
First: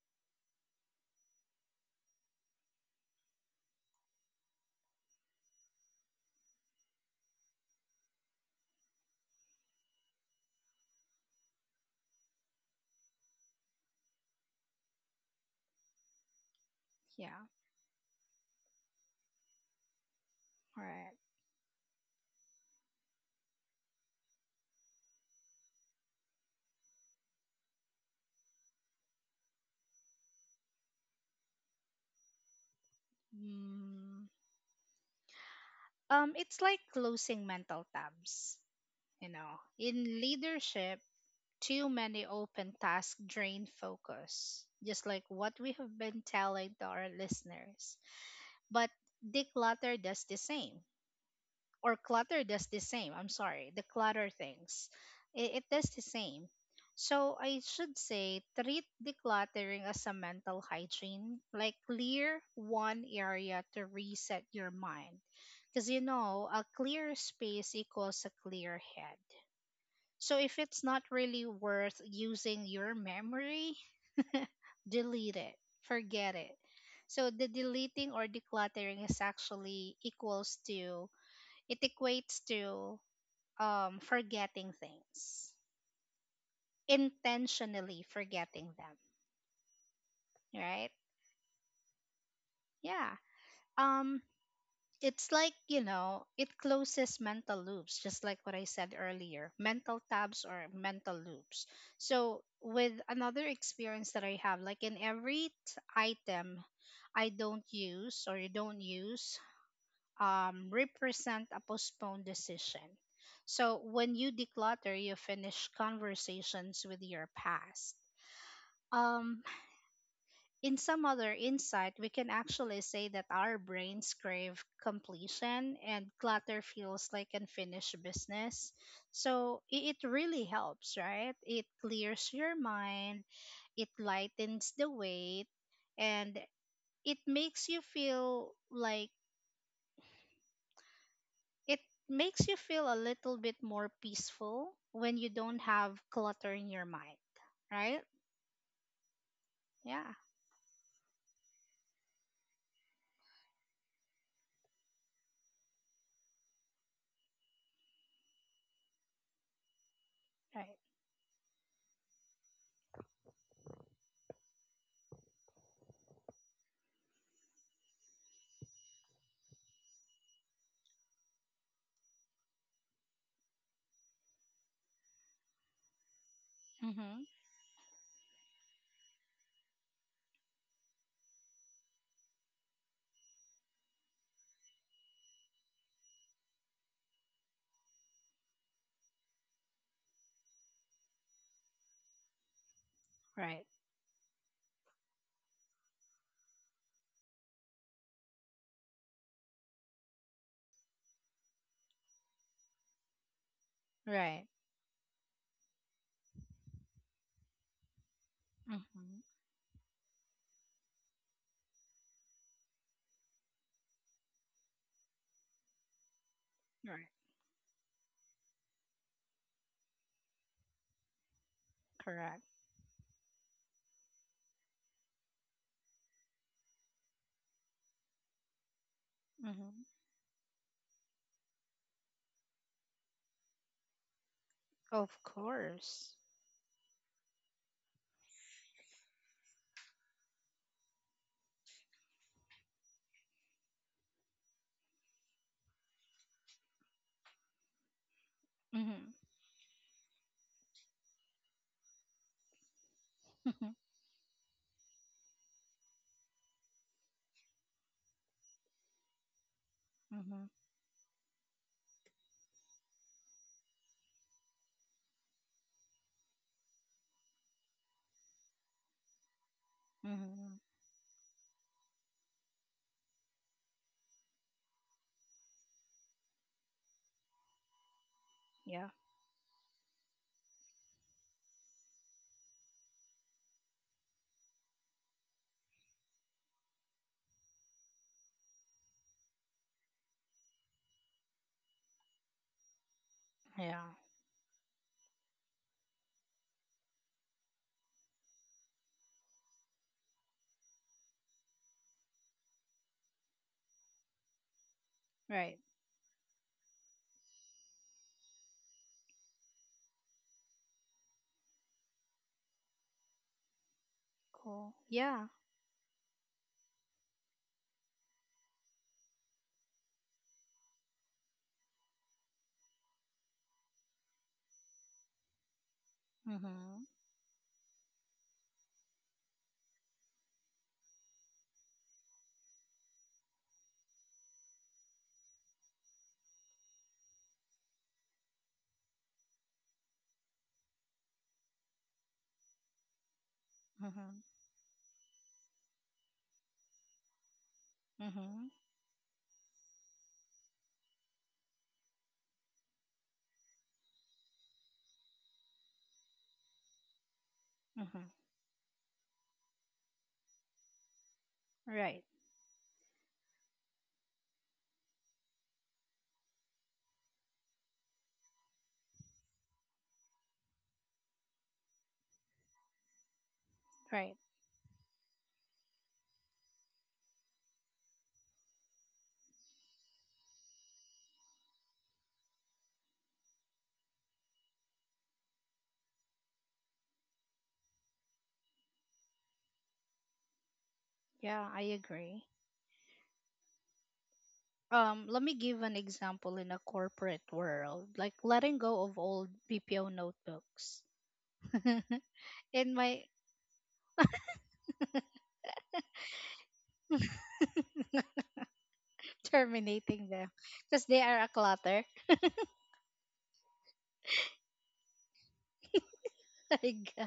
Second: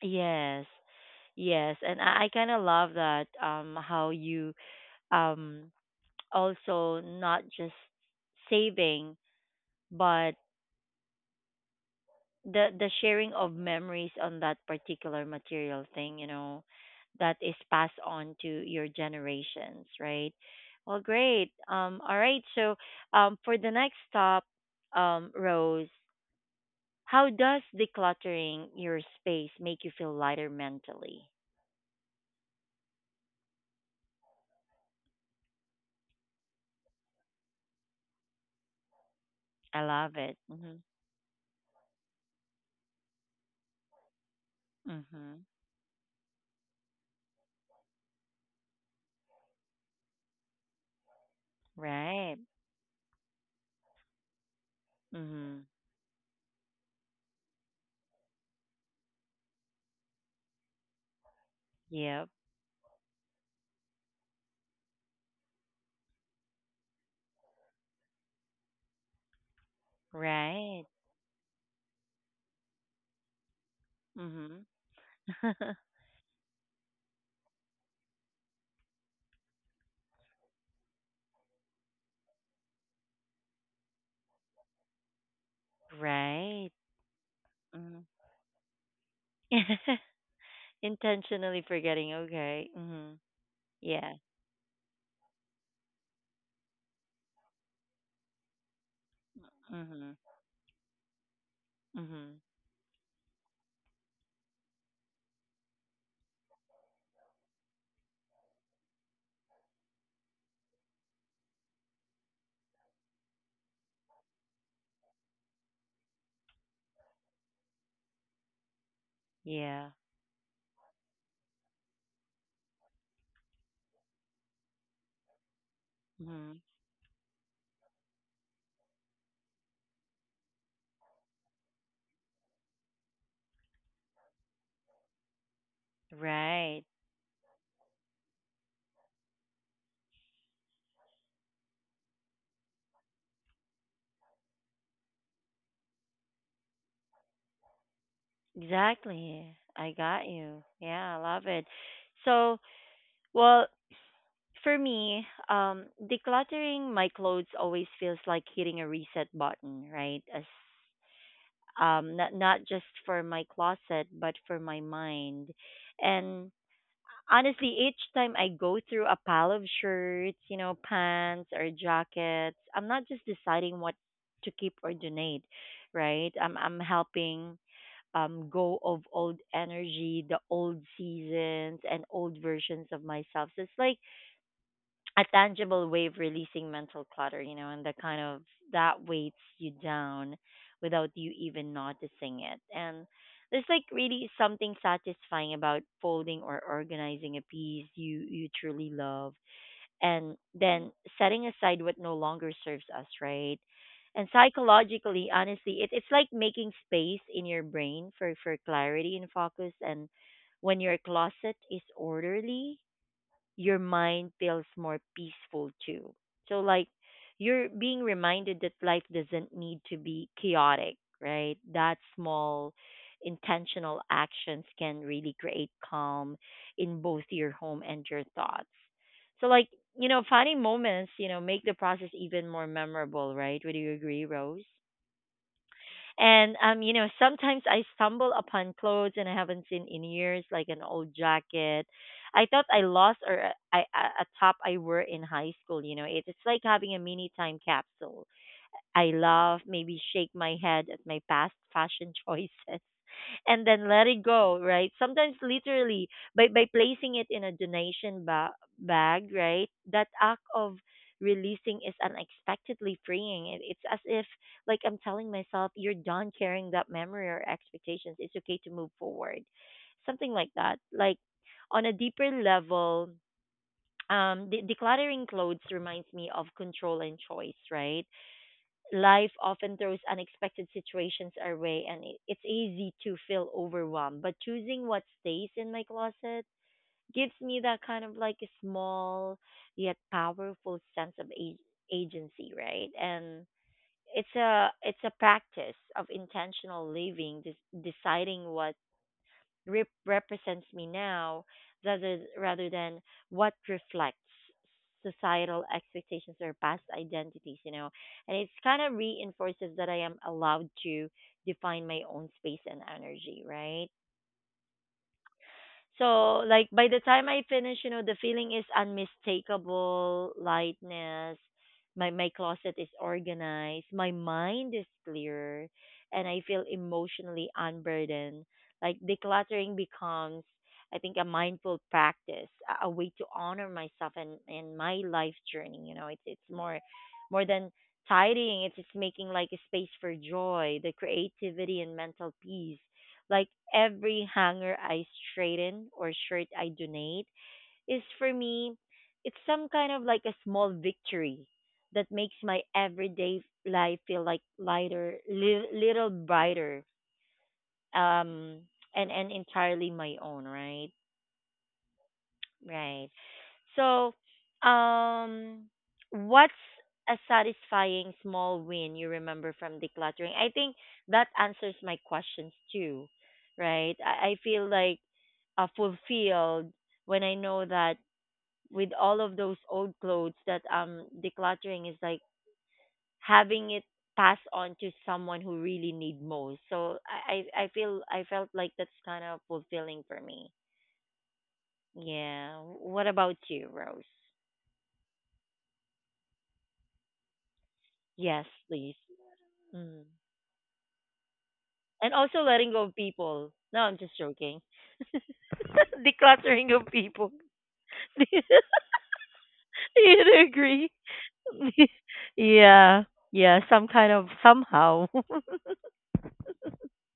S1: Yes. Yes, and I kind of love that how you um, also not just saving, but the sharing of memories on that particular material thing that
S2: Yeah,
S1: is passed on to your generations, right?
S2: all
S1: Well,
S2: right.
S1: great. All right. So, for the next stop, Rose, how does decluttering your space make you feel lighter mentally?
S2: Mm, it's like closing mental tabs, you know.
S1: I
S2: In
S1: love it. Mhm.
S2: leadership, too many open tasks drain focus, just like
S1: Mhm.
S2: what we have been telling to our listeners. But declutter does the same, or
S1: Right.
S2: clutter does the same. I'm sorry, the clutter things. It
S1: Mhm.
S2: does the same. So I should say treat decluttering as a mental hygiene, like
S1: Yep.
S2: clear one area to reset your mind. Because you know, a clear space equals a clear head, so if it's
S1: Right.
S2: not really worth using your memory,
S1: Mhm.
S2: delete it.
S1: [LAUGHS]
S2: Forget it. So the deleting or decluttering is actually equals to, it equates to, forgetting things.
S1: Right.
S2: Intentionally
S1: Mhm.
S2: forgetting them,
S1: [LAUGHS]
S2: right?
S1: Intentionally forgetting. Okay.
S2: Yeah.
S1: Mhm. Yeah.
S2: Um it's like, you know, it closes mental loops, just like what I said earlier, mental
S1: Mhm.
S2: tabs or mental loops.
S1: Mhm.
S2: So with another experience that I have, like, in every item I don't use or you don't use, represent a postponed decision. So when you declutter, you finish conversations with your past. um
S1: Yeah.
S2: in some other insight, we can actually say that our brains crave completion, and
S1: Mhm.
S2: clutter feels like unfinished business. So it really helps, right? It clears your mind, it lightens the weight, and
S1: Right.
S2: it makes you feel like it makes you feel a little bit more peaceful when you don't have clutter in your mind, right?
S1: Exactly. I
S2: Yeah,
S1: got you. Yeah, I love it. So, well, for me, decluttering my clothes always feels like hitting a reset button, right? As
S2: right.
S1: not just for my closet, but for my mind, and honestly, each time I go through a pile of shirts, you know, pants or jackets, I'm not just deciding what to keep or donate, right? I'm
S2: Mm-hmm.
S1: helping go of old energy, the old seasons, and old versions of myself. So it's like a tangible way of releasing mental clutter, and that kind of that weights you down without you even noticing it. And there's
S2: Right,
S1: like really something satisfying about folding or organizing a piece you truly love, and then setting aside what no longer serves us, right? And
S2: right.
S1: psychologically, honestly, it's like making space in your brain for clarity
S2: Mm-hmm.
S1: and focus. And when your closet is orderly, your mind feels more peaceful too. So like
S2: Right,
S1: you're being reminded that life doesn't need to be chaotic, right? That
S2: correct.
S1: small intentional actions can really create calm in both your home and your thoughts. So like,
S2: Mhm.
S1: funny moments, make the process even more memorable, right? Would you agree, Rose?
S2: Of course.
S1: And sometimes I stumble upon clothes and I haven't seen in years, like an old jacket. I thought I lost, or I a top I wore in high school. You know, it's like having a mini time capsule. I
S2: Mhm.
S1: laugh, maybe shake my head at my past fashion choices, [LAUGHS] and
S2: Mhm.
S1: then let it go, right? Sometimes literally by placing it in a donation bag, right? That act
S2: Mhm.
S1: of releasing is unexpectedly freeing. It's as if like I'm telling myself, you're done carrying that memory or expectations. It's okay to move forward. Something like that.
S2: [LAUGHS]
S1: Like on a deeper level, decluttering clothes reminds me of control and choice, right?
S2: Yeah.
S1: Life often throws unexpected situations our way, and it's easy to feel overwhelmed. But choosing what stays in my closet gives me that kind of like a small, yet powerful sense of agency, right? And
S2: Yeah.
S1: it's a practice of intentional living, deciding what represents me now rather than what reflects societal
S2: Right.
S1: expectations or past identities. And it's kind of reinforces that I am allowed to define my own space and energy, right?
S2: Cool. Yeah.
S1: So like by the time I finish, the feeling is unmistakable lightness. My closet is organized, my mind is clear, and I feel
S2: Mhm.
S1: emotionally unburdened. Like decluttering becomes, I think, a mindful practice, a way to honor myself and my life journey. It's more than tidying, it's making like a space for joy, the creativity and mental peace like every
S2: Mhm.
S1: hanger I straighten or shirt I donate is for
S2: Mhm.
S1: me, it's some kind of like a small victory that makes my everyday life feel like lighter, little brighter,
S2: Mhm.
S1: um, and entirely my own, right?
S2: Right.
S1: Right. So, um, what's a satisfying small win you remember from decluttering? I think that answers my questions too, right?
S2: Right.
S1: I feel like fulfilled when I know that with all of those old clothes that I'm decluttering is like having it passed on to someone who really need most. So I feel I felt like that's kind of fulfilling for me.
S2: Yeah, I agree.
S1: Yeah. What about you, Rose?
S2: Let me give an example in a corporate world, like
S1: Yes,
S2: letting go
S1: please.
S2: of old BPO
S1: Mm.
S2: notebooks. [LAUGHS]
S1: And also letting go
S2: In
S1: of
S2: my,
S1: people. No, I'm just joking. [LAUGHS] Decluttering of people. [LAUGHS] You'd
S2: [LAUGHS] terminating them
S1: agree?
S2: because they are a
S1: [LAUGHS]
S2: clutter.
S1: Yeah. Yeah, some kind of somehow. [LAUGHS]
S2: [LAUGHS] Like,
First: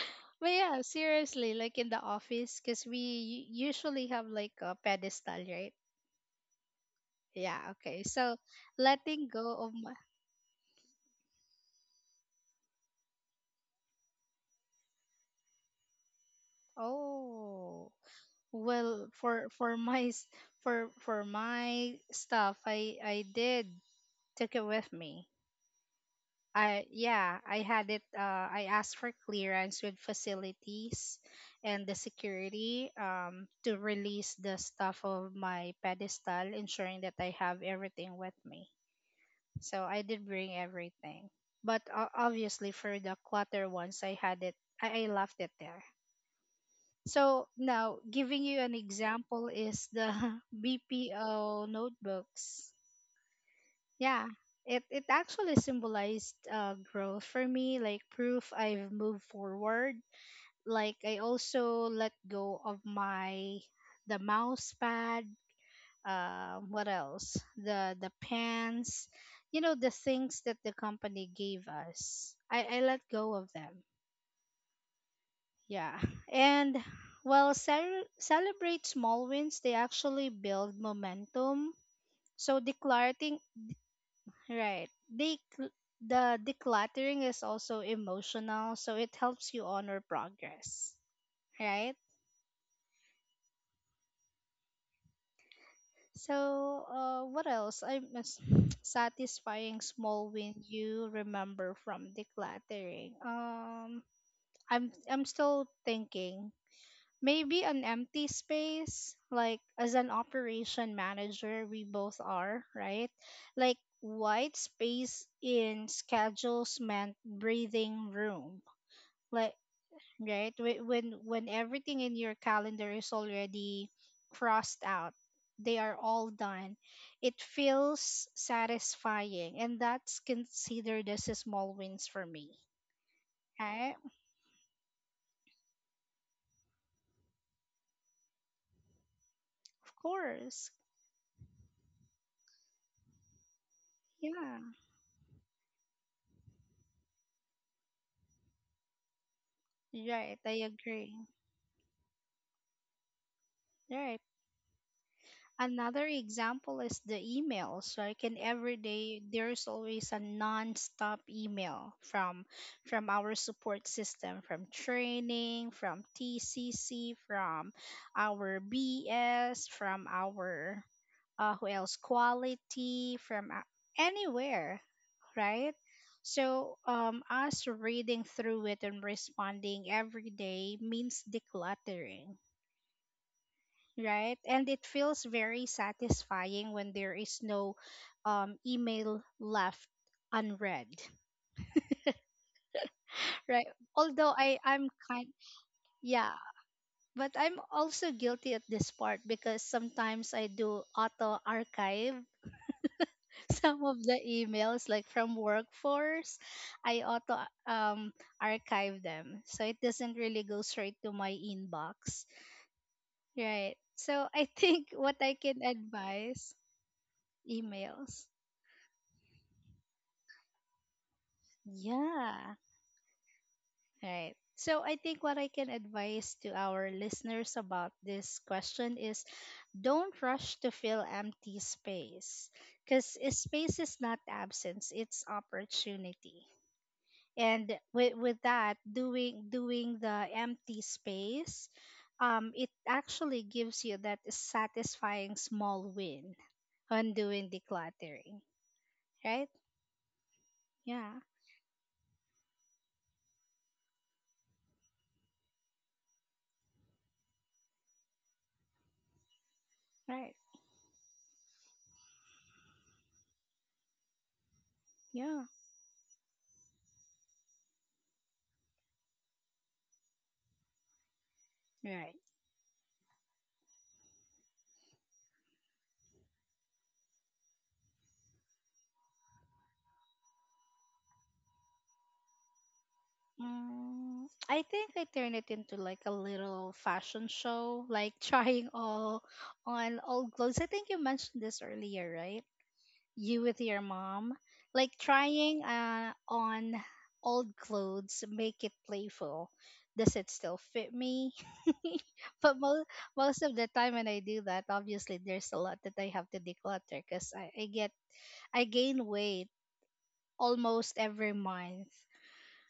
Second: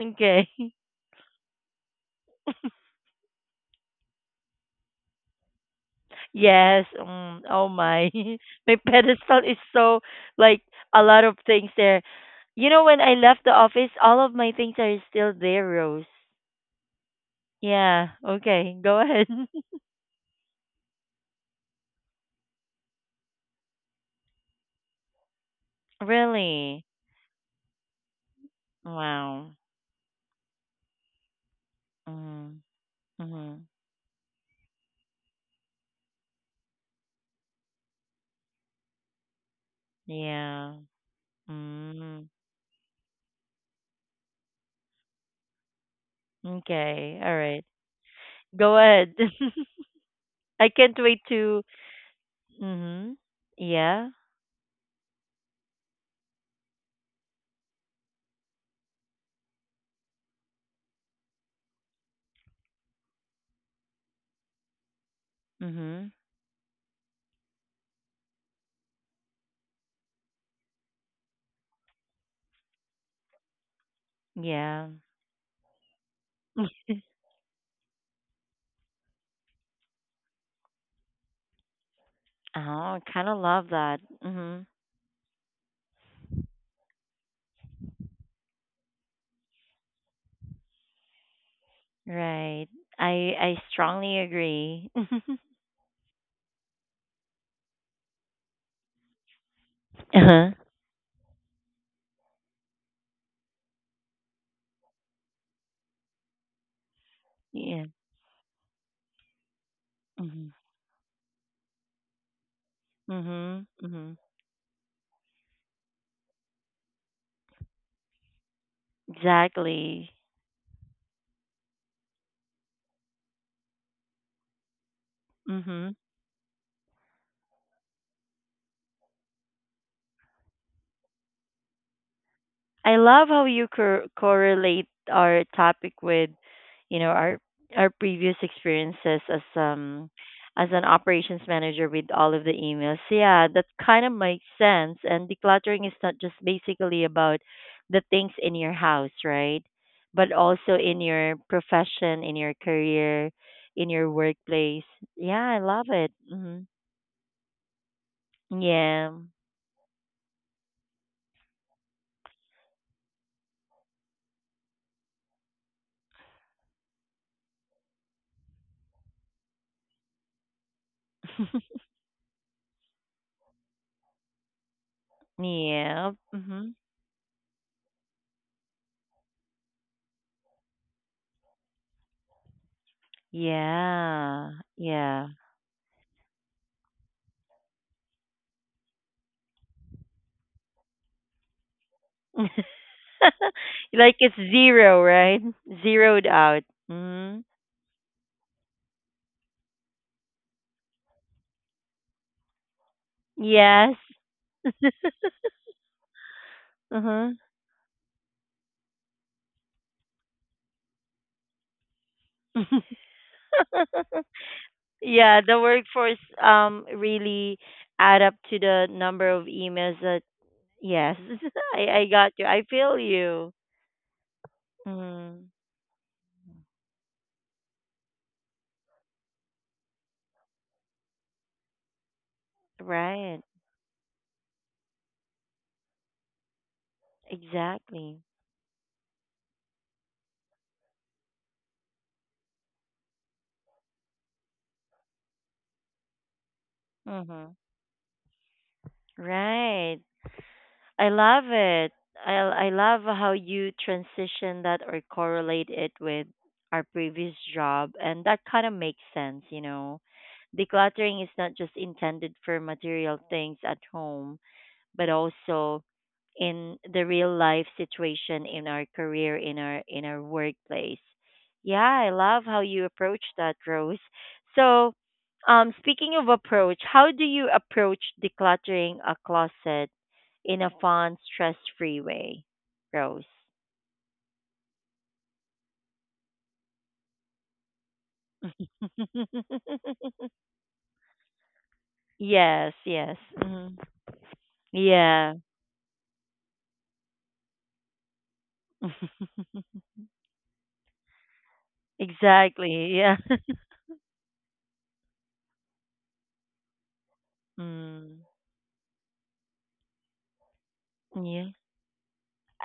S1: Okay.
S2: but
S1: [LAUGHS]
S2: yeah, seriously, like in the office, because we usually have like a pedestal, right?
S1: Yes.
S2: Yeah,
S1: Oh
S2: okay.
S1: my.
S2: So
S1: [LAUGHS] My
S2: letting
S1: pedestal
S2: go
S1: is
S2: of my,
S1: so like a lot of things there. You know, when I left the office, all of my things are still there, Rose.
S2: oh
S1: Yeah. Okay. Go
S2: well,
S1: ahead.
S2: for
S1: [LAUGHS]
S2: for my stuff, I did, took it with me.
S1: Really?
S2: I Yeah, I had it, I asked for
S1: Wow.
S2: clearance with facilities and the
S1: Mm.
S2: security
S1: Mm.
S2: to release the stuff of my pedestal, ensuring that I have everything with me. So I did bring
S1: Yeah.
S2: everything. But,
S1: Mm.
S2: obviously for the clutter ones, I had it, I left it there.
S1: Okay. All
S2: So
S1: right.
S2: now, giving you an
S1: Go ahead.
S2: example is the [LAUGHS]
S1: [LAUGHS] I can't wait to.
S2: BPO notebooks.
S1: Mhm. Yeah.
S2: Yeah, it actually symbolized, growth for me, like proof I've moved forward. Like I also let go of my the mouse pad.
S1: Mhm.
S2: What else? The pens. You know, the things that the company gave us. I let go of them.
S1: Yeah.
S2: Yeah.
S1: [LAUGHS] Oh,
S2: And while celebrate small wins, they actually build momentum. So
S1: I kind of
S2: decluttering,
S1: love that. Mhm.
S2: right. The decluttering is also emotional, so it helps you honor progress, right?
S1: Right. I strongly agree. [LAUGHS]
S2: So, what else? I miss [SNIFFS] satisfying small win
S1: Uh-huh.
S2: you remember from decluttering. I'm still thinking. Maybe an
S1: Yeah.
S2: empty space, like as an
S1: Mhm.
S2: operation manager, we both are, right?
S1: Mhm.
S2: Like
S1: Mhm.
S2: white space in schedules meant breathing room. Like,
S1: Exactly.
S2: right, when everything in your calendar is already crossed out, they are
S1: Mhm.
S2: all done. It feels satisfying, and that's considered as a small wins for me.
S1: I love how you
S2: Right?
S1: correlate our topic with, you know, our previous experiences
S2: Of course.
S1: as an operations manager with all of the emails. So, yeah, that kind of makes
S2: Yeah.
S1: sense. And decluttering is not just basically about the things in your house, right?
S2: Right.
S1: But
S2: I
S1: also in
S2: agree.
S1: your profession, in your career, in your
S2: Right.
S1: workplace. Yeah, I love
S2: Another
S1: it. Hmm.
S2: example is the emails. Like in every
S1: Yeah.
S2: day, there's always a non-stop email from our support system, from training, from TCC, from our BS, from our, who
S1: [LAUGHS]
S2: else, quality, from anywhere, right?
S1: Yeah.
S2: So,
S1: Hmm.
S2: us reading through it and responding every day means decluttering, right?
S1: Yeah.
S2: And it feels
S1: Yeah.
S2: very satisfying when there is no email left unread,
S1: [LAUGHS]
S2: right?
S1: [LAUGHS] Like
S2: Although
S1: it's
S2: I'm
S1: zero,
S2: kind,
S1: right?
S2: yeah,
S1: Zeroed out.
S2: but
S1: Mm.
S2: I'm also guilty at this part because sometimes I do auto archive [LAUGHS] some of
S1: Yes.
S2: the emails, like
S1: [LAUGHS]
S2: from workforce. I
S1: Uh-huh.
S2: auto, um archive them. So it doesn't really go straight to my inbox,
S1: [LAUGHS]
S2: right? So I [LAUGHS] think what I
S1: Yeah,
S2: can
S1: the workforce
S2: advise
S1: really
S2: emails.
S1: add up to the number of emails that yes, [LAUGHS] I got you.
S2: Yeah,
S1: I feel you.
S2: right. So I think what I
S1: Mm.
S2: can advise to our listeners about this question is, don't rush to fill empty space, because
S1: Right.
S2: space is not absence, it's opportunity. And with,
S1: Exactly.
S2: with that, doing the empty space, it actually gives you that satisfying small win on doing
S1: Mhm.
S2: decluttering, right?
S1: Right. I
S2: Yeah,
S1: love it. I love how you transition that or correlate it with our previous job, and that kind of makes sense, you know.
S2: right.
S1: Decluttering is not just intended for material things at home but
S2: Yeah,
S1: also in the real life situation in our career in our workplace. Yeah,
S2: right.
S1: I love how you approach that, Rose. So speaking of approach, how do you approach decluttering a closet in a fun, stress free way, Rose?
S2: Mm, I think I turned it into like a little fashion show, like [LAUGHS] trying
S1: [LAUGHS]
S2: all on old clothes. I think you mentioned this earlier, right?
S1: Yes, yes.
S2: You with
S1: Mhm.
S2: your mom, like
S1: Yeah.
S2: trying, on old clothes, make it
S1: [LAUGHS]
S2: playful. Does it still fit me? [LAUGHS] But
S1: Exactly,
S2: most
S1: yeah.
S2: most of
S1: [LAUGHS]
S2: the time when I do that, obviously there's a lot that I have to declutter because
S1: Mm.
S2: I gain weight almost every
S1: Yeah,
S2: month.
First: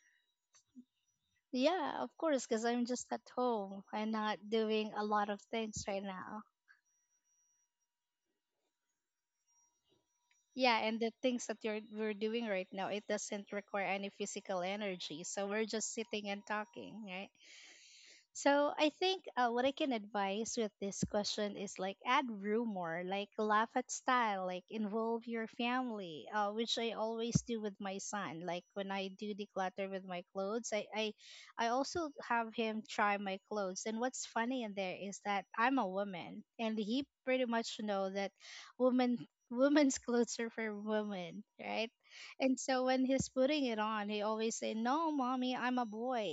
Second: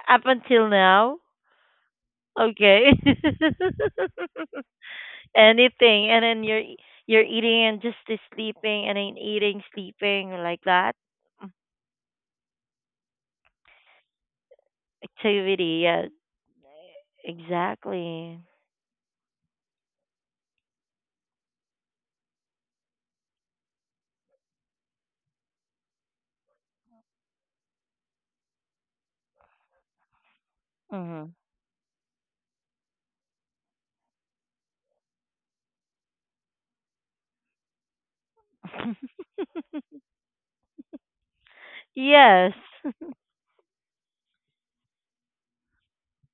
S1: up until now.
S2: Yeah, of course, because
S1: Okay.
S2: I'm just at
S1: [LAUGHS]
S2: home. I'm not doing a lot of things right
S1: Anything, and
S2: now.
S1: then you're you're eating and just sleeping, and then eating, sleeping like
S2: Yeah,
S1: that.
S2: and the things
S1: Mm,
S2: that you're we're doing right now, it doesn't require any physical energy. So we're
S1: activity.
S2: just
S1: Yeah,
S2: sitting and talking, right?
S1: exactly.
S2: So I think, what I can advise with this question is, like, add rumor, like laugh at style, like involve your family, which I always do with my son. Like when I do declutter with my clothes,
S1: Hmm.
S2: I also have him try my clothes. And what's funny in there is that I'm a woman, and he pretty much know that women women's [LAUGHS] clothes are for women, right?
S1: Yes.
S2: And so when he's putting it on, he always say, "No, mommy, I'm a boy."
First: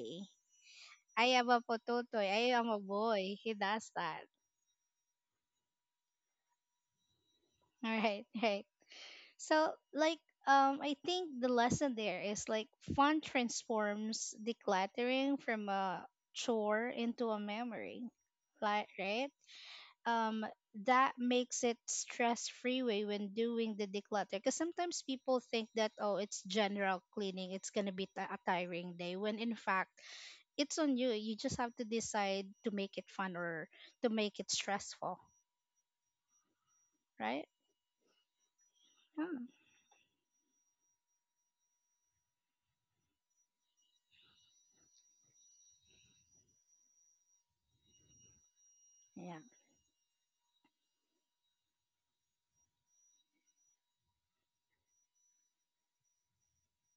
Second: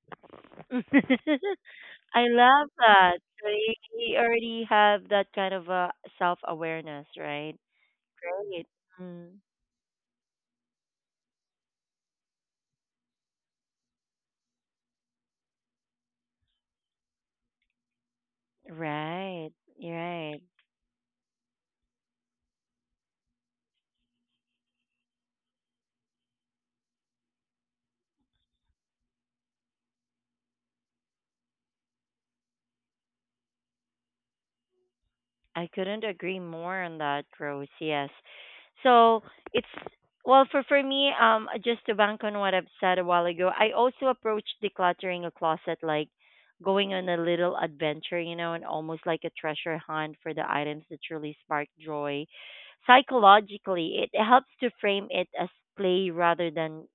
S2: I
S1: [LAUGHS]
S2: am a
S1: I
S2: pototoy. I am
S1: love
S2: a
S1: that.
S2: boy.
S1: So
S2: He
S1: you
S2: does
S1: you
S2: that.
S1: already have that kind of a self awareness, right?
S2: [LAUGHS] All right, right.
S1: Great. Mm.
S2: So, like, I think the lesson there is, like, fun transforms decluttering from a chore into a memory. Like, right?
S1: Right. Right.
S2: Um that makes it stress free way when doing the declutter, because sometimes people think that, oh, it's general cleaning, it's going to be a tiring day, when in fact, it's on you. You just have to decide to make it fun or to make it stressful,
S1: I couldn't agree more on that,
S2: right?
S1: Rose. Yes. So
S2: Hmm.
S1: it's well for me. Just to bank on what I've said a while ago, I also approach decluttering a closet like going on a little adventure, you know, and almost like a
S2: Yeah.
S1: treasure hunt for the items that truly spark joy. Psychologically, it helps to frame it as play rather than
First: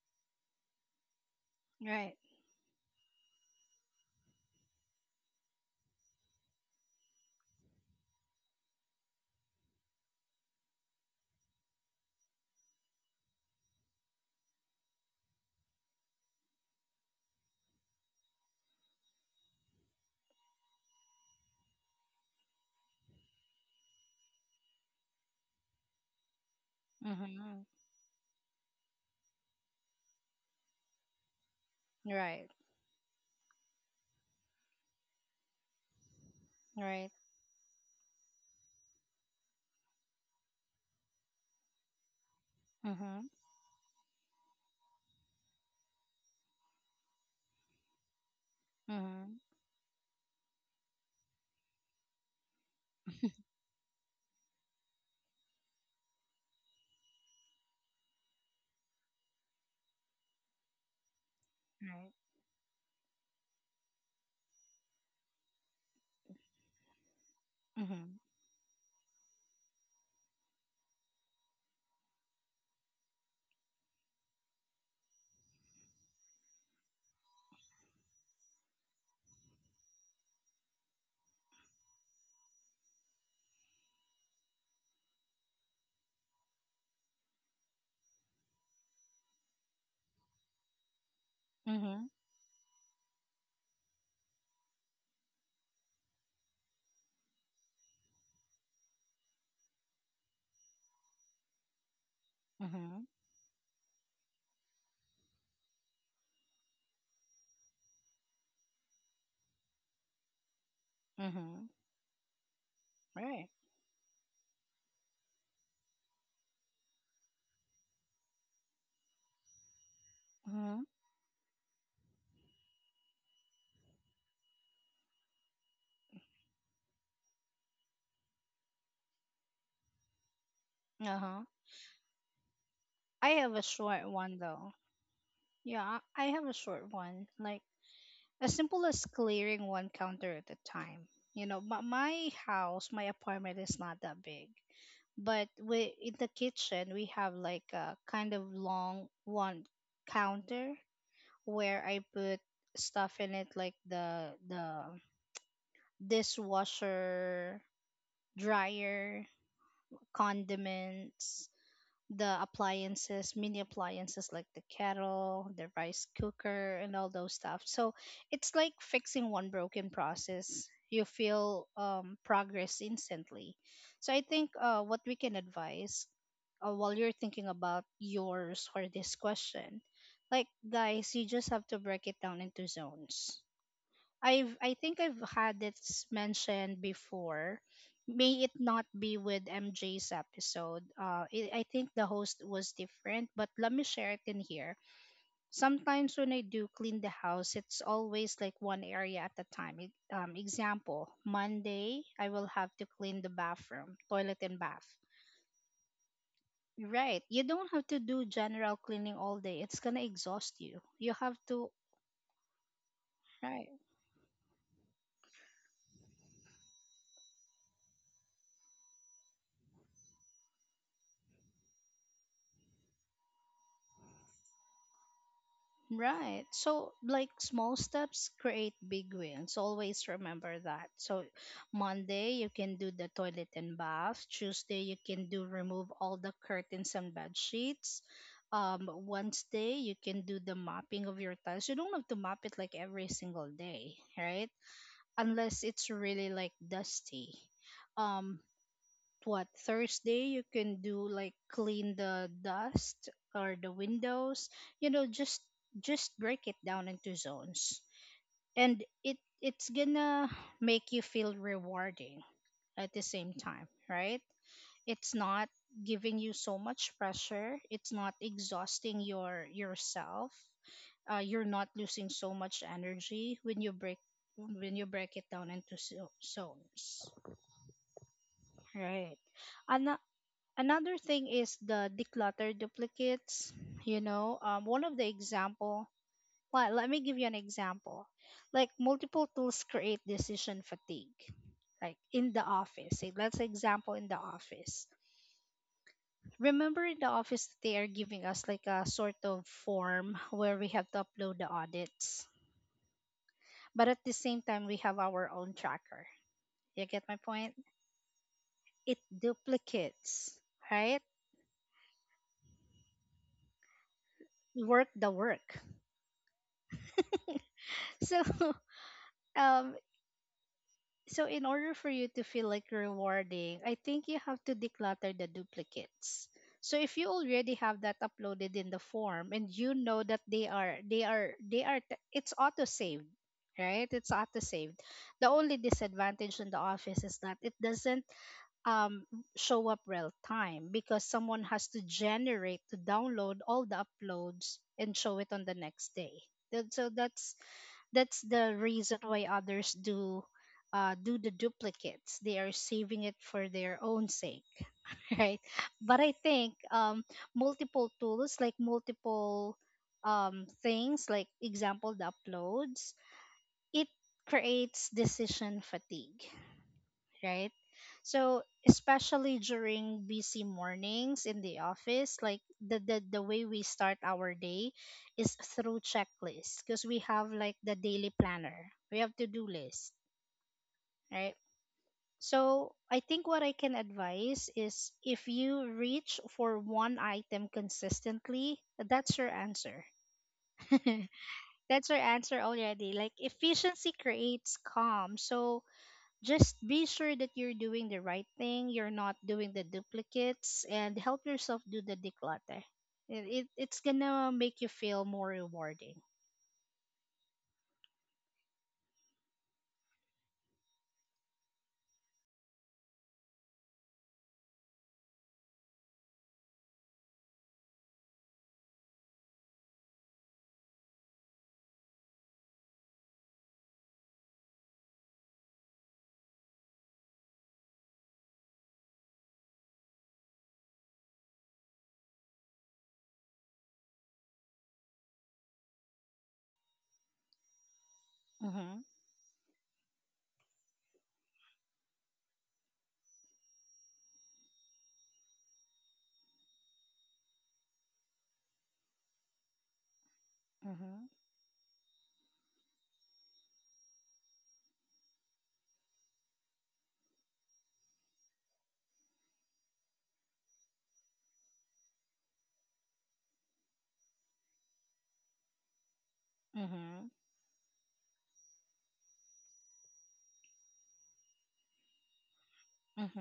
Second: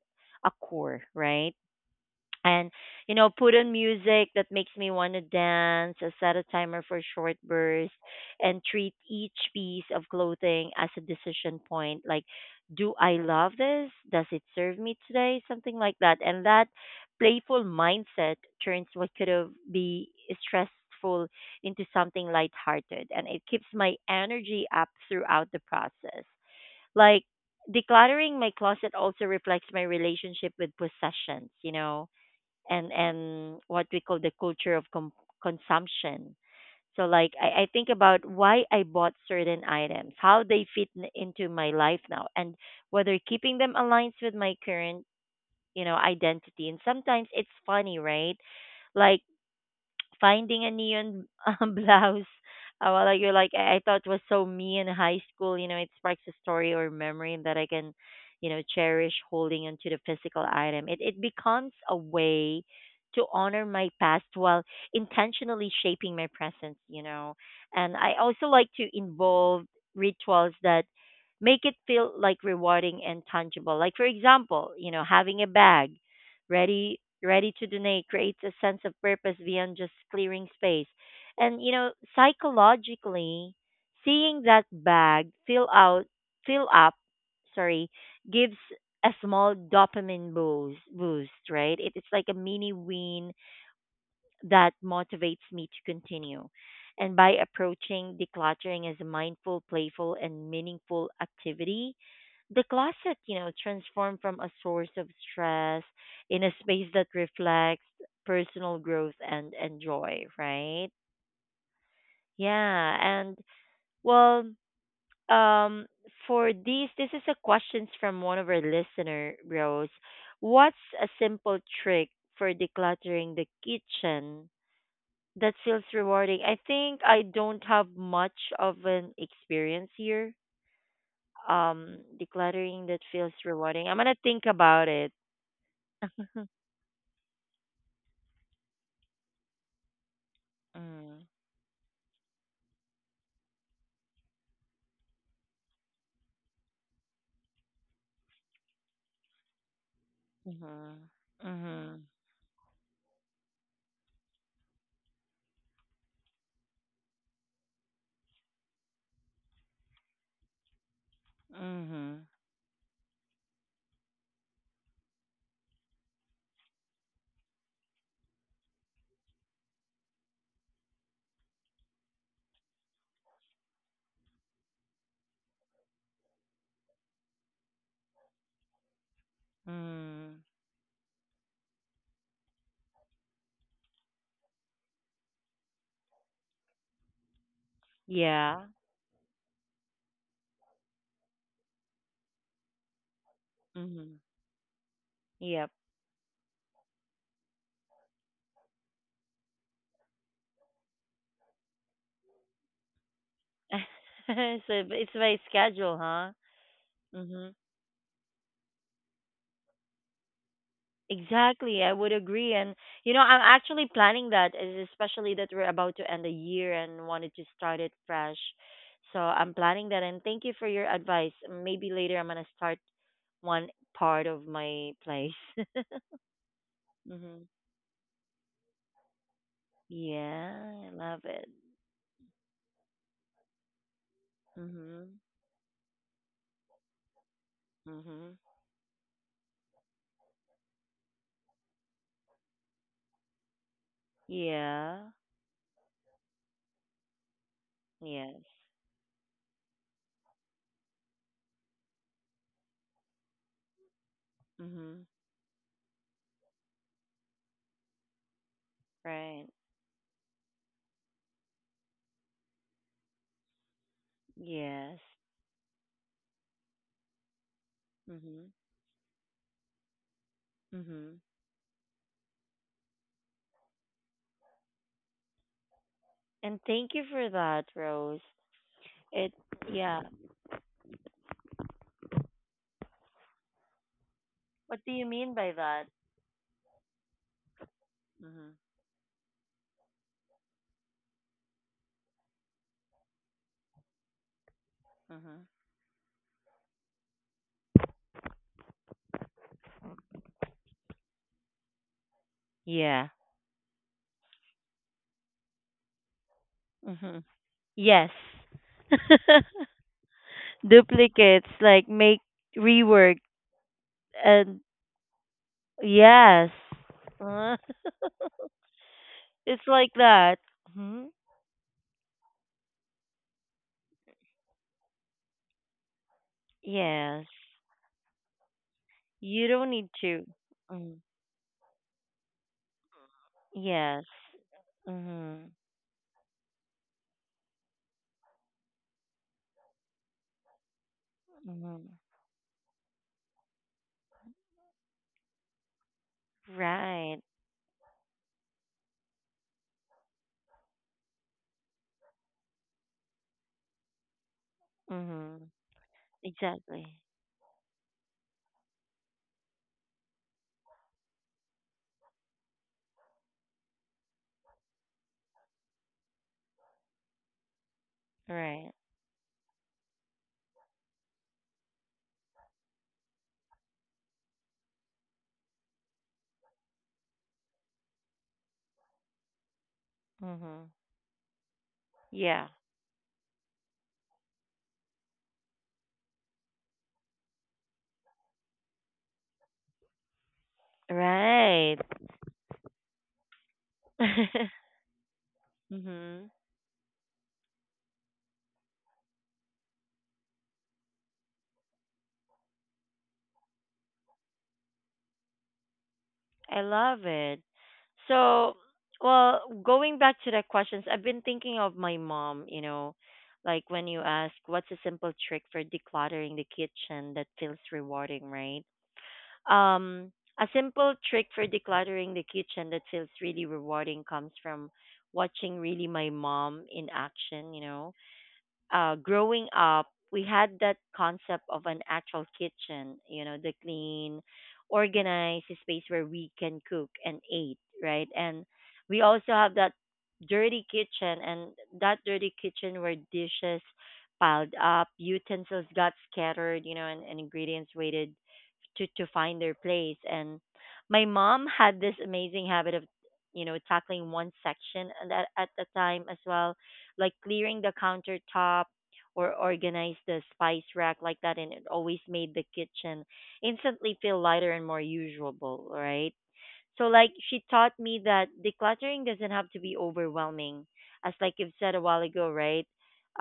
S1: a chore, right?
S2: Right.
S1: And you know, put on music that makes me want to dance, set a timer for short bursts and treat each piece of clothing as a decision point, like, do I love this? Does it serve me today? Something like that. And that playful mindset turns what could have be stressful into something lighthearted, and it keeps my energy up throughout the process. Like
S2: Mhm.
S1: decluttering my closet also reflects my relationship with possessions, you know,
S2: Right.
S1: and what we call the culture of consumption. So
S2: Right.
S1: like I think about why I bought certain items, how they fit into my life now, and whether
S2: Mhm.
S1: keeping them aligns with my current, you know, identity. And sometimes it's funny, right? Like
S2: Mhm.
S1: finding a neon [LAUGHS] blouse. Well, like you're like I thought was so me in high school. You know, it sparks a story or memory that I can, you know, cherish holding onto the physical item. It becomes a
S2: Right.
S1: way to honor my past while intentionally shaping my present. You know, and I
S2: Mhm.
S1: also like to involve rituals that make it feel like rewarding and tangible. Like, for example, you know, having a bag ready ready to donate creates a sense of purpose beyond just clearing space. And you know, psychologically, seeing that bag fill up, sorry, gives a small dopamine boost, right? It, it's
S2: Mhm.
S1: like a mini win that motivates me to continue. And by approaching decluttering as a mindful, playful and meaningful activity, the
S2: Mhm.
S1: closet, you know, transformed from a source of stress in a space that reflects personal growth and joy, right?
S2: Mhm.
S1: Yeah. And
S2: Right.
S1: well, um, for these, this is a questions from one of our listener, Rose. What's
S2: Mhm.
S1: a simple trick for decluttering the kitchen that feels rewarding? I think I don't have much of an experience here.
S2: Uh-huh.
S1: Decluttering that
S2: I
S1: feels
S2: have a
S1: rewarding. I'm
S2: short
S1: gonna
S2: one
S1: think
S2: though.
S1: about it.
S2: Yeah, I have
S1: [LAUGHS]
S2: a short one. Like as simple as clearing one counter at a time.
S1: Mm.
S2: You know, my house, my apartment is not that big. But we in the kitchen we have like a kind of long one counter
S1: Mhm.
S2: where I
S1: Mhm.
S2: put stuff in it like the dishwasher, dryer, condiments,
S1: Mhm.
S2: the appliances, mini appliances like the kettle, the rice cooker and all those stuff. So it's like fixing one broken process. You feel progress instantly. So I think what we can advise while you're thinking about yours for this question,
S1: Mm.
S2: like guys, you just have to break it down into zones. I think I've had mentioned before. May it
S1: Yeah.
S2: not be with MJ's episode. I think the host was different, but let me share
S1: Mhm.
S2: it in here.
S1: Yep.
S2: Sometimes when I do clean the house, it's always like one area at a time. Example: Monday, I will have to clean the bathroom,
S1: [LAUGHS] So
S2: toilet, and bath.
S1: it's by schedule, huh?
S2: Right. You
S1: Mhm.
S2: don't have to do general cleaning all day. It's gonna exhaust you. You have to.
S1: Exactly. I would agree, and you know, I'm
S2: Right.
S1: actually planning that, especially that we're about to end the year and wanted to start it fresh. So I'm planning that, and thank you for your advice. Maybe later I'm gonna start one part of my place. [LAUGHS]
S2: Right. So, like
S1: Mhm.
S2: small steps create big wins. Always remember
S1: Yeah,
S2: that.
S1: I
S2: So,
S1: love it.
S2: Monday, you can do the toilet and bath. Tuesday, you
S1: Mhm.
S2: can do remove all the curtains and bed sheets.
S1: Mhm.
S2: Wednesday, you can do the mopping of your tiles. You don't have to mop it like every single day, right?
S1: Yeah.
S2: Unless it's really like dusty. Um,
S1: Yes.
S2: what Thursday you can do like clean the dust or the windows, you know,
S1: Mhm.
S2: just break it down into zones, and
S1: Right.
S2: it's gonna make you feel rewarding at the same time, right?
S1: Yes.
S2: It's not giving you so much pressure, it's not
S1: Mhm.
S2: exhausting yourself.
S1: Mhm.
S2: You're not losing so much energy when you break it down into
S1: And thank you
S2: zones,
S1: for that, Rose.
S2: right?
S1: It
S2: And
S1: yeah.
S2: another thing is the declutter duplicates, you know. um, one
S1: What do
S2: of
S1: you
S2: the
S1: mean by that?
S2: example well let me give you an example,
S1: Mhm.
S2: like multiple tools create decision fatigue, like in the office, say let's example in the office,
S1: Mhm.
S2: remember in the office they are giving us like a sort of form where we have to upload the audits,
S1: Yeah.
S2: but at the same time we have our own tracker. You get my
S1: Mhm.
S2: point,
S1: Yes.
S2: it
S1: [LAUGHS]
S2: duplicates, right?
S1: Duplicates like make rework and
S2: Work the work.
S1: yes. Uh,
S2: [LAUGHS] So
S1: [LAUGHS]
S2: [LAUGHS]
S1: it's
S2: um,
S1: like that. Mhm.
S2: so in order for you to feel like rewarding, I think you have to declutter the duplicates. So if you
S1: Yes.
S2: already have that uploaded in the form
S1: You
S2: and
S1: don't
S2: you
S1: need
S2: know that
S1: to. Mm-hmm.
S2: it's auto saved, right?
S1: Yes.
S2: It's auto saved. The
S1: Mhm.
S2: only disadvantage in the office is that it doesn't um show up real time because someone has to
S1: Mhm.
S2: generate to download all the uploads and show it on the next day. That- So
S1: Right.
S2: that's that's the reason why others do do the duplicates, they are saving it for their own sake. [LAUGHS] Right,
S1: Mhm.
S2: but I think
S1: Exactly.
S2: multiple tools, like multiple things like example the uploads, it creates decision fatigue, right? So
S1: Right.
S2: especially during busy mornings in the office, like the way we start our day is through checklists because we have like the daily planner. We have to do list,
S1: Mhm.
S2: right?
S1: Yeah.
S2: So I think what I can advise is if you reach for one item consistently, that's your answer. [LAUGHS]
S1: Right.
S2: That's your answer already. Like efficiency creates
S1: [LAUGHS]
S2: calm. So
S1: Mhm.
S2: just be sure that you're doing the right thing, you're not doing the duplicates, and help yourself do the declutter. It's gonna make you feel more rewarding.
S1: I love it. So, well, going back to the questions, I've been thinking of my mom, you know, like when you ask what's a simple trick for decluttering the kitchen that feels rewarding, right? Um, a simple trick for decluttering the kitchen that feels really rewarding comes from watching really my mom in action, you know. Growing up, we had that concept of an actual kitchen, you know, the clean, organized space where we can cook and eat, right? And
S2: Mm-hmm.
S1: we also have that dirty kitchen and that dirty kitchen where dishes piled up, utensils got scattered, you know, and ingredients weighted to find their place. And my
S2: Mm-hmm.
S1: mom had this amazing habit of, you know, tackling one section at a time as well, like clearing the countertop or organize the spice rack like that, and it always made the kitchen instantly feel lighter and more usable, right? So
S2: Mm-hmm.
S1: like she taught me that decluttering doesn't have to be overwhelming. As like you've said a while ago, right?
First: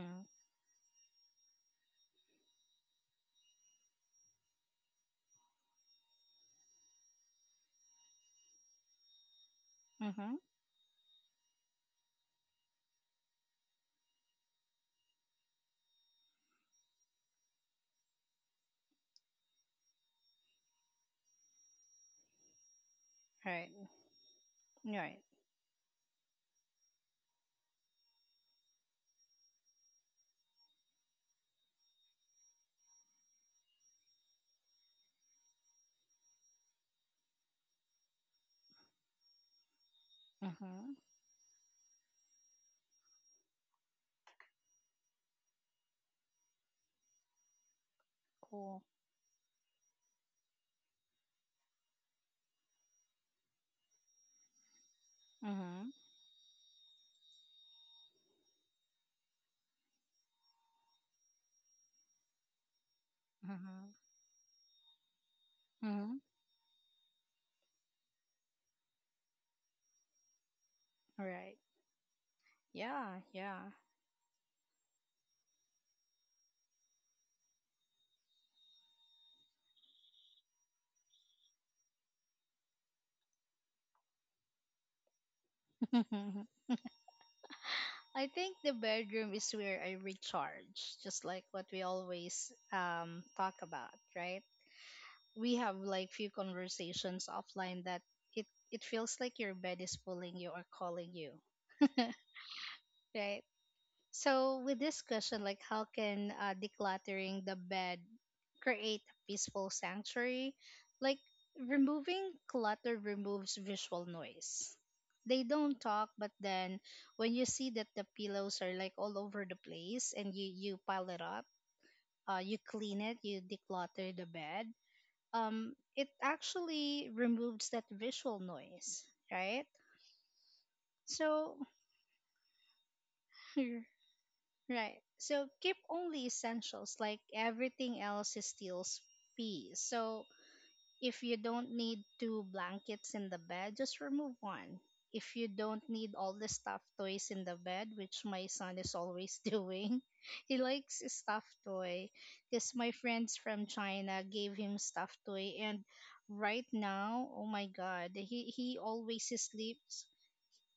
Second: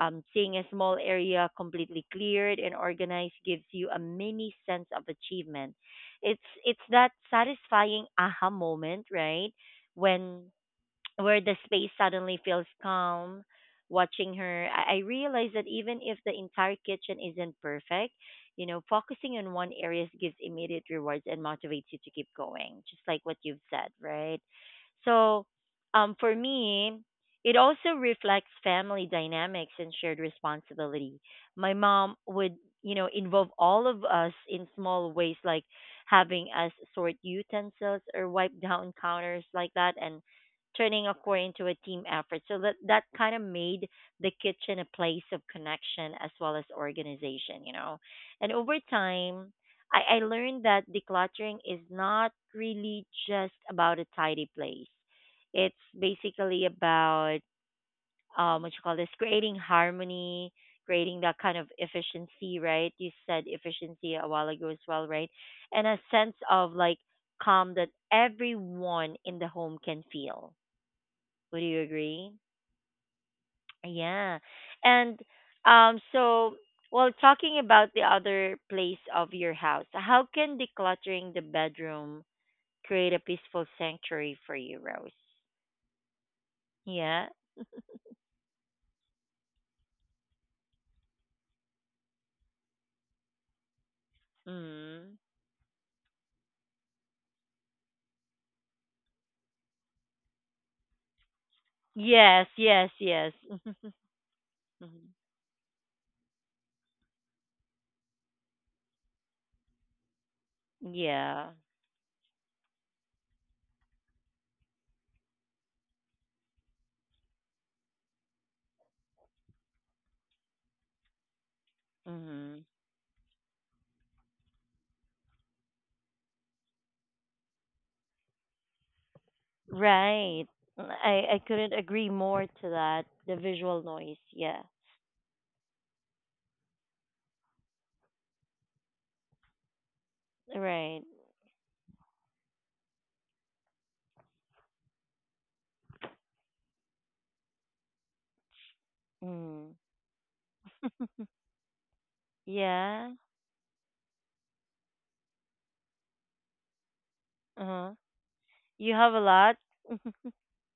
S1: Seeing a small area completely cleared and organized gives you a mini sense of achievement. It's that satisfying aha moment, right?
S2: Mm-hmm.
S1: When Where the space suddenly feels calm. Watching her, I realize that even if the entire kitchen isn't perfect, you know, focusing on one area gives immediate rewards and motivates you to keep going, just like what you've
S2: Right.
S1: said, right?
S2: Right.
S1: So for me, it also reflects family dynamics and shared responsibility. My mom would, you know, involve all of us in small ways, like having us sort utensils or wipe down counters like that, and
S2: Mm-hmm.
S1: turning a core into a team effort. So that that kind of made the kitchen a place of connection as well as organization, you know. And over
S2: Cool.
S1: time, I learned that decluttering is not really just about a tidy place. It's
S2: Mm-hmm.
S1: basically about what you call this, creating harmony, creating that kind of efficiency, right? You said
S2: Mm-hmm.
S1: efficiency a while ago as well, right? And a
S2: Mm-hmm.
S1: sense of like calm that everyone in the home can feel.
S2: Right.
S1: Would you agree?
S2: Yeah, yeah.
S1: Yeah. And um so well, talking about the other place of your house, how can decluttering the bedroom create a peaceful sanctuary for you, Rose?
S2: [LAUGHS]
S1: Yeah.
S2: I think the bedroom is where I recharge, just like what we always talk about, right?
S1: Mm.
S2: We have like few conversations offline that it feels like your bed is pulling you or calling you,
S1: Yes, yes, yes.
S2: right?
S1: [LAUGHS]
S2: So with this
S1: Mhm.
S2: question, like how can decluttering the bed create a peaceful sanctuary, like
S1: Yeah.
S2: removing clutter removes visual noise. They don't talk, but then when you see that the pillows are like all over the place and you pile it up, you
S1: Mhm.
S2: clean it, you declutter the bed. It actually removes that visual noise, right?
S1: Right. I
S2: So,
S1: couldn't agree more to that. The visual
S2: [LAUGHS]
S1: noise. Yeah.
S2: right. So keep only essentials, like everything else is still peace. So
S1: Right.
S2: if you don't need two blankets in the bed, just remove one. If you don't need all the stuffed toys in the bed, which my son is always [LAUGHS]
S1: Mm.
S2: doing, he likes a stuffed toy because my
S1: Yeah.
S2: friends from China gave him stuffed toy. And right now, oh my
S1: Uh-huh.
S2: God, he
S1: You have a
S2: always
S1: lot?
S2: sleeps.
S1: [LAUGHS]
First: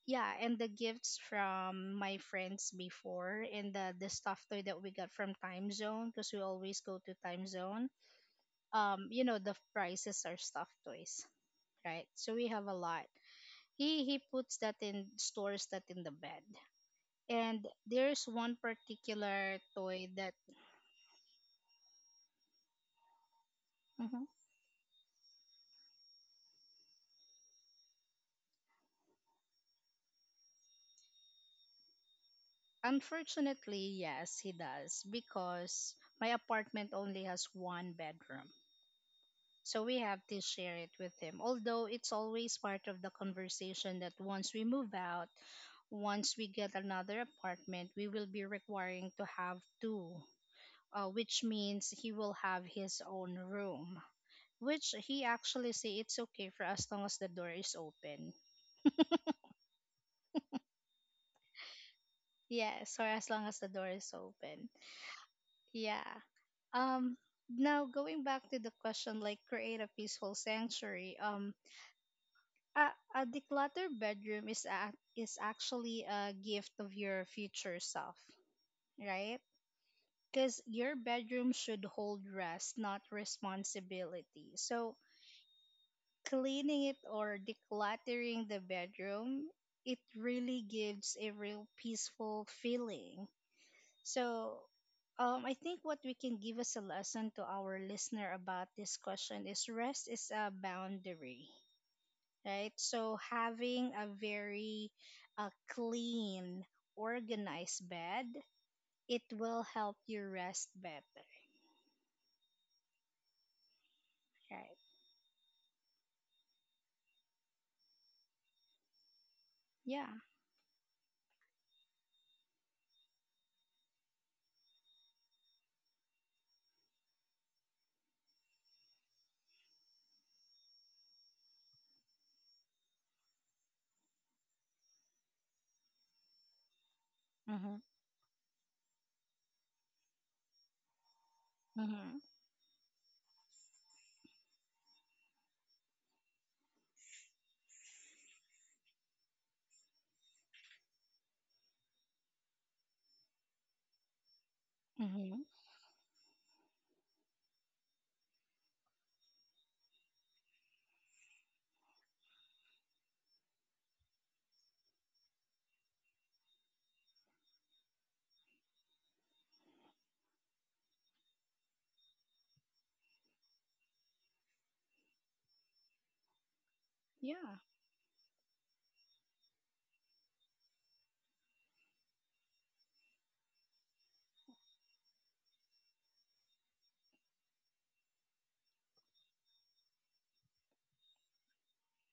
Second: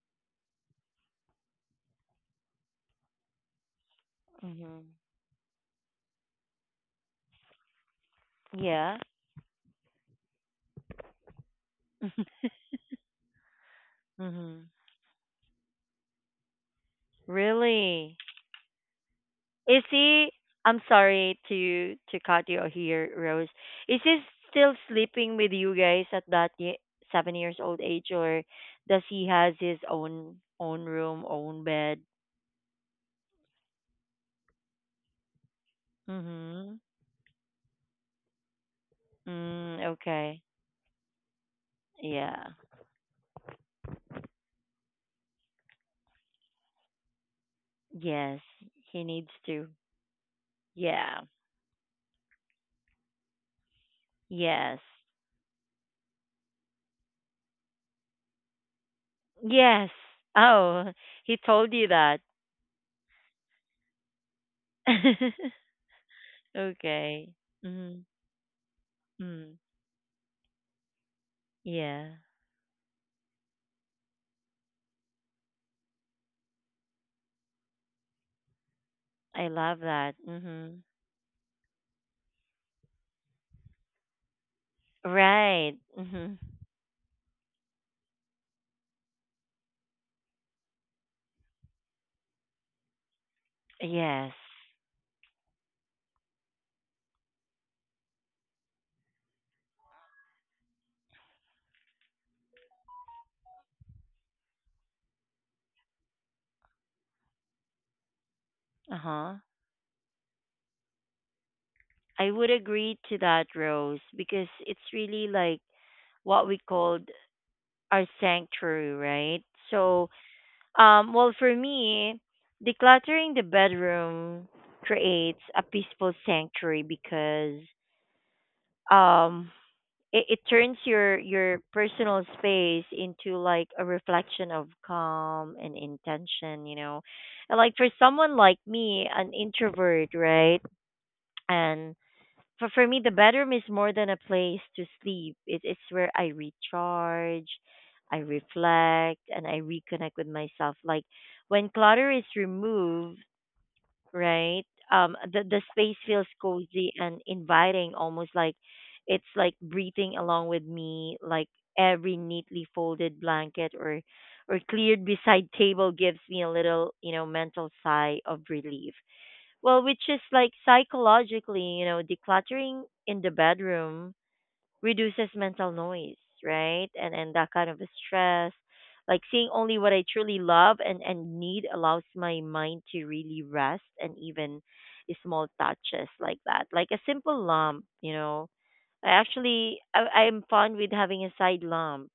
S2: Yeah, and the gifts from my friends before and the stuffed toy that we
S1: Mhm.
S2: got from Time Zone because we always go to Time Zone.
S1: Yeah.
S2: You know, the prices are stuffed toys, right? So
S1: [LAUGHS]
S2: we have a lot. He puts
S1: Mhm.
S2: that in stores that in the bed, and
S1: Really?
S2: there's one particular
S1: Is
S2: toy
S1: he?
S2: that
S1: I'm sorry to cut you here, Rose. Is he
S2: Mhm.
S1: still sleeping with you guys at that 7 years old age, or does he has his own room, own bed?
S2: Unfortunately yes he does, because my
S1: Mhm.
S2: apartment only has one bedroom,
S1: Mm,
S2: so we have
S1: okay.
S2: to share it with him, although it's
S1: Yeah.
S2: always part of the conversation that once we move out, once we get another apartment, we will
S1: Yes.
S2: be
S1: He
S2: requiring to
S1: needs
S2: have
S1: to.
S2: two,
S1: Yeah.
S2: which means he will have his own room,
S1: Yes.
S2: which he actually say it's okay for as long as the door is open.
S1: Yes. Oh, [LAUGHS] he told you that.
S2: Yes, or as long as the door is open. Yeah.
S1: [LAUGHS]
S2: Um.
S1: Okay.
S2: Now
S1: Mm-hmm.
S2: going back to the question, like
S1: Mm.
S2: create a peaceful sanctuary.
S1: Yeah.
S2: A, a decluttered bedroom is actually a gift of your future self, right?
S1: I love that.
S2: Because
S1: Mhm.
S2: your bedroom should hold rest, not responsibility. So
S1: Right. Mhm.
S2: cleaning it or decluttering the bedroom, it really gives a real peaceful feeling.
S1: Yes.
S2: So, I think what we can give as a lesson to our listener about this question is rest is a boundary, right? So, having a very clean, organized bed, it
S1: Uh-huh.
S2: will help you rest better,
S1: I would agree to that, Rose, because
S2: right?
S1: it's really like what we called our sanctuary, right?
S2: Yeah.
S1: So, well, for me, decluttering the bedroom creates a peaceful sanctuary because um it turns your personal space into like a reflection of calm and intention, you know. And like
S2: Mm-hmm.
S1: for someone like me, an introvert, right? And
S2: Mm-hmm.
S1: for me, the bedroom is more than a place to sleep. It's where I recharge, I reflect, and I reconnect with myself. Like, when clutter is removed, right? Um,
S2: Mm-hmm.
S1: the the space feels cozy and inviting, almost like it's like breathing along with me. Like every neatly folded blanket or cleared beside [LAUGHS] table gives me a little, you know, mental sigh of relief. Well, which is like psychologically, you know, decluttering in the bedroom reduces mental noise, right? And that
S2: Yeah.
S1: kind of stress. Like seeing only what I truly love and need allows my mind to really rest. And even small touches like that. Like a simple lump, you know. I actually, I am fond with having a side lump.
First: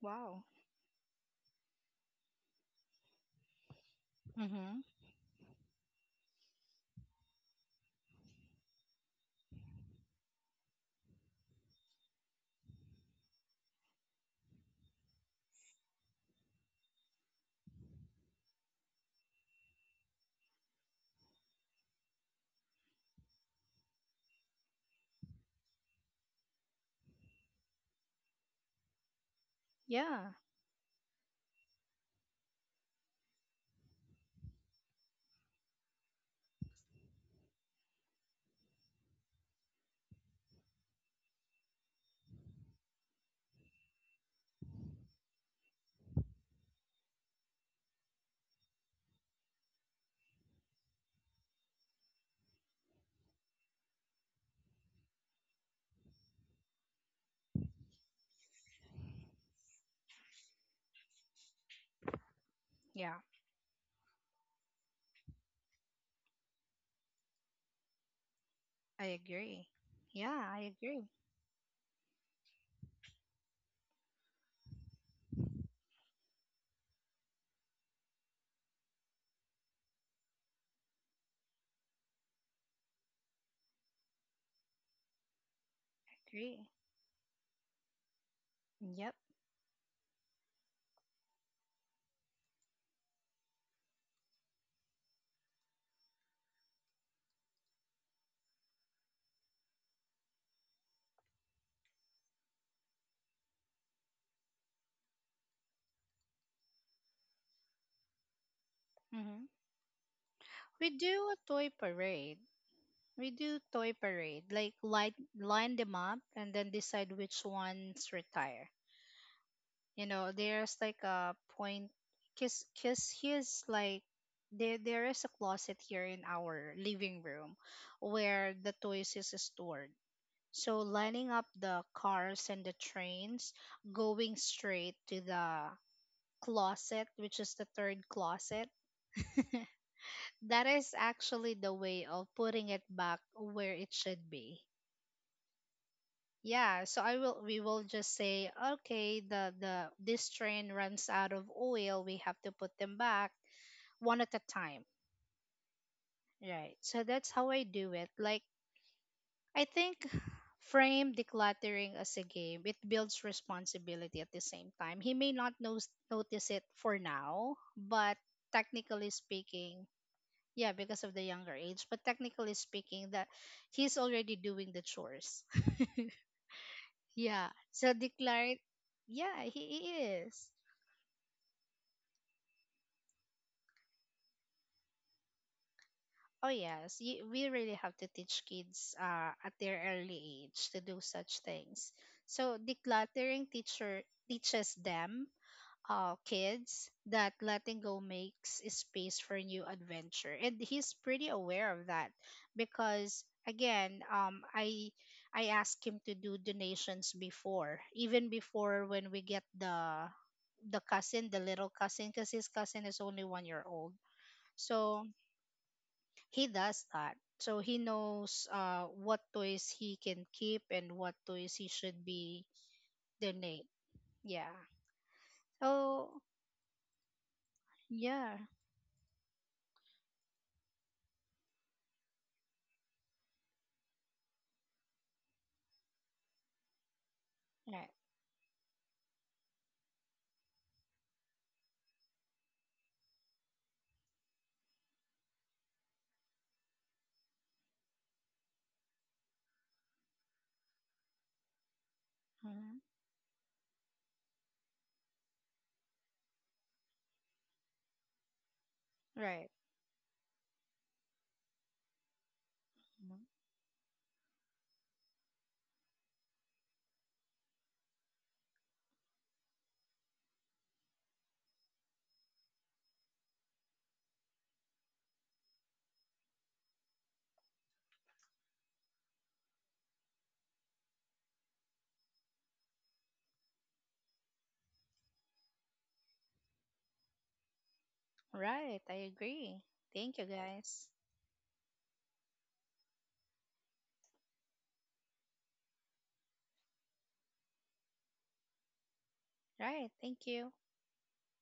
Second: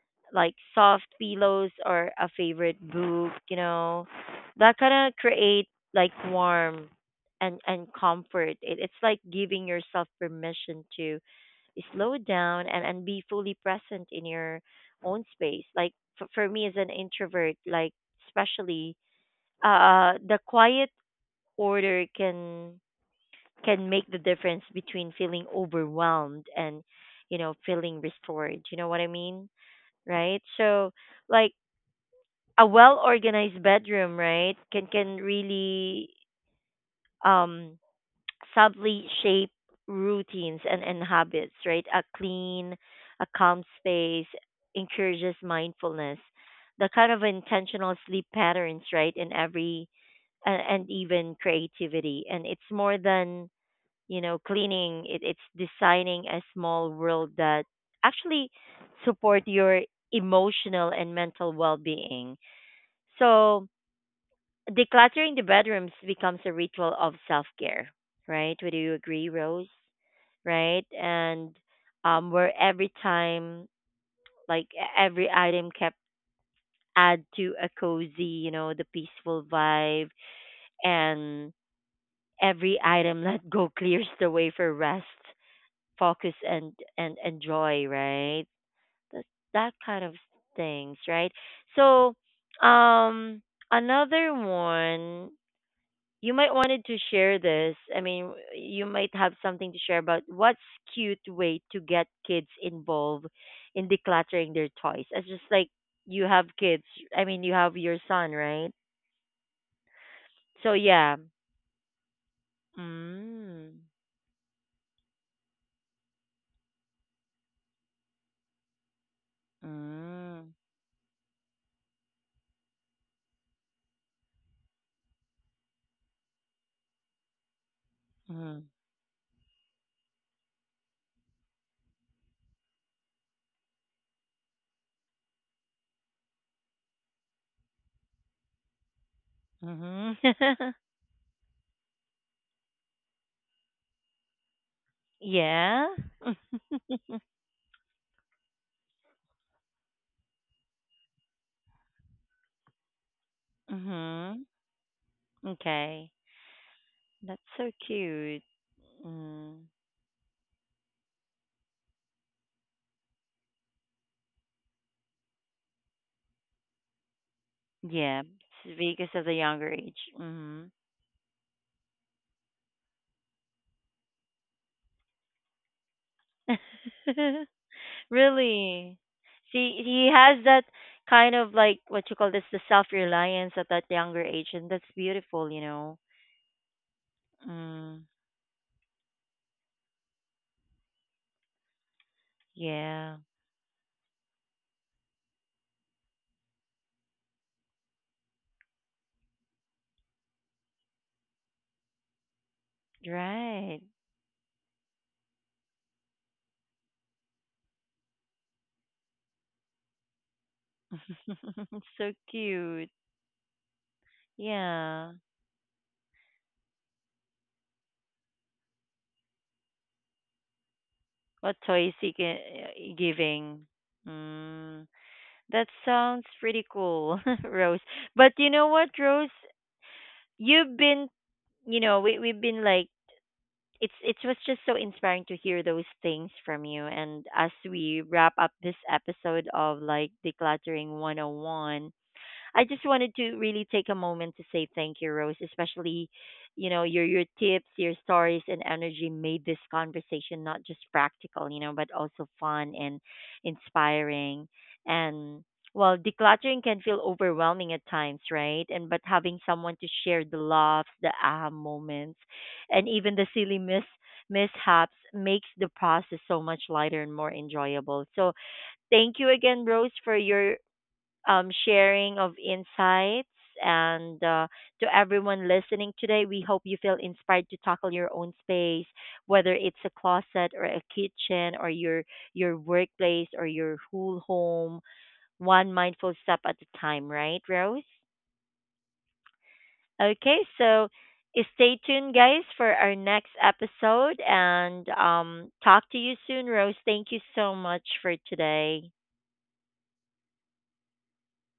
S2: Wow.
S1: Like soft pillows or a favorite book, you know. That
S2: Mm-hmm.
S1: kinda create like warmth and comfort. It's like giving yourself permission to slow down and be fully present in your own space. Like, for me as an introvert, like especially, the quiet order can make the difference between feeling overwhelmed and, you know, feeling restored, you know what I mean?
S2: Yeah.
S1: Right, so, like, a well organized bedroom, right, can really, um subtly shape routines and habits, right? A clean, a calm space encourages mindfulness, the kind of intentional sleep patterns, right? In every and even creativity. And it's more than, you know, cleaning. It's designing a small world that actually support your emotional and mental well-being.
S2: Yeah.
S1: So, decluttering the bedrooms becomes a ritual of self care, right? Would you
S2: I
S1: agree, Rose?
S2: agree. Yeah, I
S1: Right?
S2: agree.
S1: And where every time, like, every item kept add to a cozy, you know, the peaceful vibe, and every item [LAUGHS] let go clears the way for rest, focus,
S2: Agree.
S1: and and joy, right?
S2: Yep.
S1: That that kind of things, right? So, um, another one. You might wanted to share this. I mean, you might have something to share about what's cute way to get kids involved in decluttering their toys. It's just like, you have kids. I mean, you have your son, right?
S2: Hmm.
S1: So
S2: We
S1: yeah.
S2: do a toy parade. We do
S1: Mm.
S2: toy parade, like light, line them up and then decide which ones retire. You know,
S1: Mm.
S2: there's like a point, cause here's like there is a closet here in our living room where
S1: Mm.
S2: the toys is stored. So lining up the cars and the trains, going straight to the closet, which is the third closet,
S1: Mm-hmm.
S2: that
S1: [LAUGHS]
S2: is actually the way of putting it back where it should be.
S1: Yeah.
S2: Yeah,
S1: [LAUGHS]
S2: so I will we will just say, okay, the this train runs out of oil, we have to put them back one at a
S1: Mhm.
S2: time.
S1: Okay.
S2: Right. So that's
S1: That's
S2: how I
S1: so
S2: do it. Like
S1: cute.
S2: I
S1: Mm.
S2: think frame decluttering as a game. It builds responsibility at the same time. He may not notice it for now, but
S1: Yeah, it's
S2: technically
S1: because of the younger
S2: speaking,
S1: age. Mhm.
S2: yeah, because of the younger age. But technically speaking, that he's already doing the chores. [LAUGHS]
S1: [LAUGHS]
S2: Yeah. So declared,
S1: Really?
S2: yeah,
S1: See,
S2: he
S1: he has
S2: is.
S1: that kind of, like, what you call this, the self reliance at that younger age, and that's beautiful, you know.
S2: Oh yes, we really have
S1: Mm,
S2: to teach kids at their early age to do such things. So
S1: yeah,
S2: decluttering teacher teaches them kids that letting go makes space for new adventure, and he's pretty aware of that because
S1: right.
S2: again, I asked him to do donations before, even before when we get the cousin, the little
S1: [LAUGHS]
S2: cousin,
S1: So
S2: because his cousin
S1: cute.
S2: is only 1 year old, so
S1: Yeah.
S2: he does that, so he knows what toys he can keep and what toys he
S1: What toys
S2: should
S1: he
S2: be
S1: can
S2: donate,
S1: giving?
S2: yeah.
S1: Mm, that
S2: So
S1: sounds pretty cool, [LAUGHS] Rose.
S2: yeah,
S1: But you know what, Rose? You've been, you know, we've been like, it's it was just so inspiring to hear those things from you. And as
S2: right.
S1: we wrap up this episode of like decluttering 101, I just wanted to really take a moment to say thank you, Rose. Especially, you know, your tips, your stories, and energy made this conversation not just practical, you know, but also
S2: Mm-hmm.
S1: fun and inspiring. And, well, decluttering can feel overwhelming at times, right? And but having
S2: Right.
S1: someone to share the laughs, the aha moments, and even
S2: Mhm.
S1: the silly mishaps makes the process so much lighter and more enjoyable. So thank you again, Rose, for your sharing of insights. And to everyone listening today, we hope you feel inspired to tackle your own space, whether it's a closet or a kitchen or your workplace or your whole home, one mindful step at a time. Right, Rose?
S2: Right. I agree. Thank you,
S1: Okay,
S2: guys.
S1: so stay tuned, guys, for our next episode, and talk to you soon, Rose. Thank you so much for today.
S2: Right. Thank you.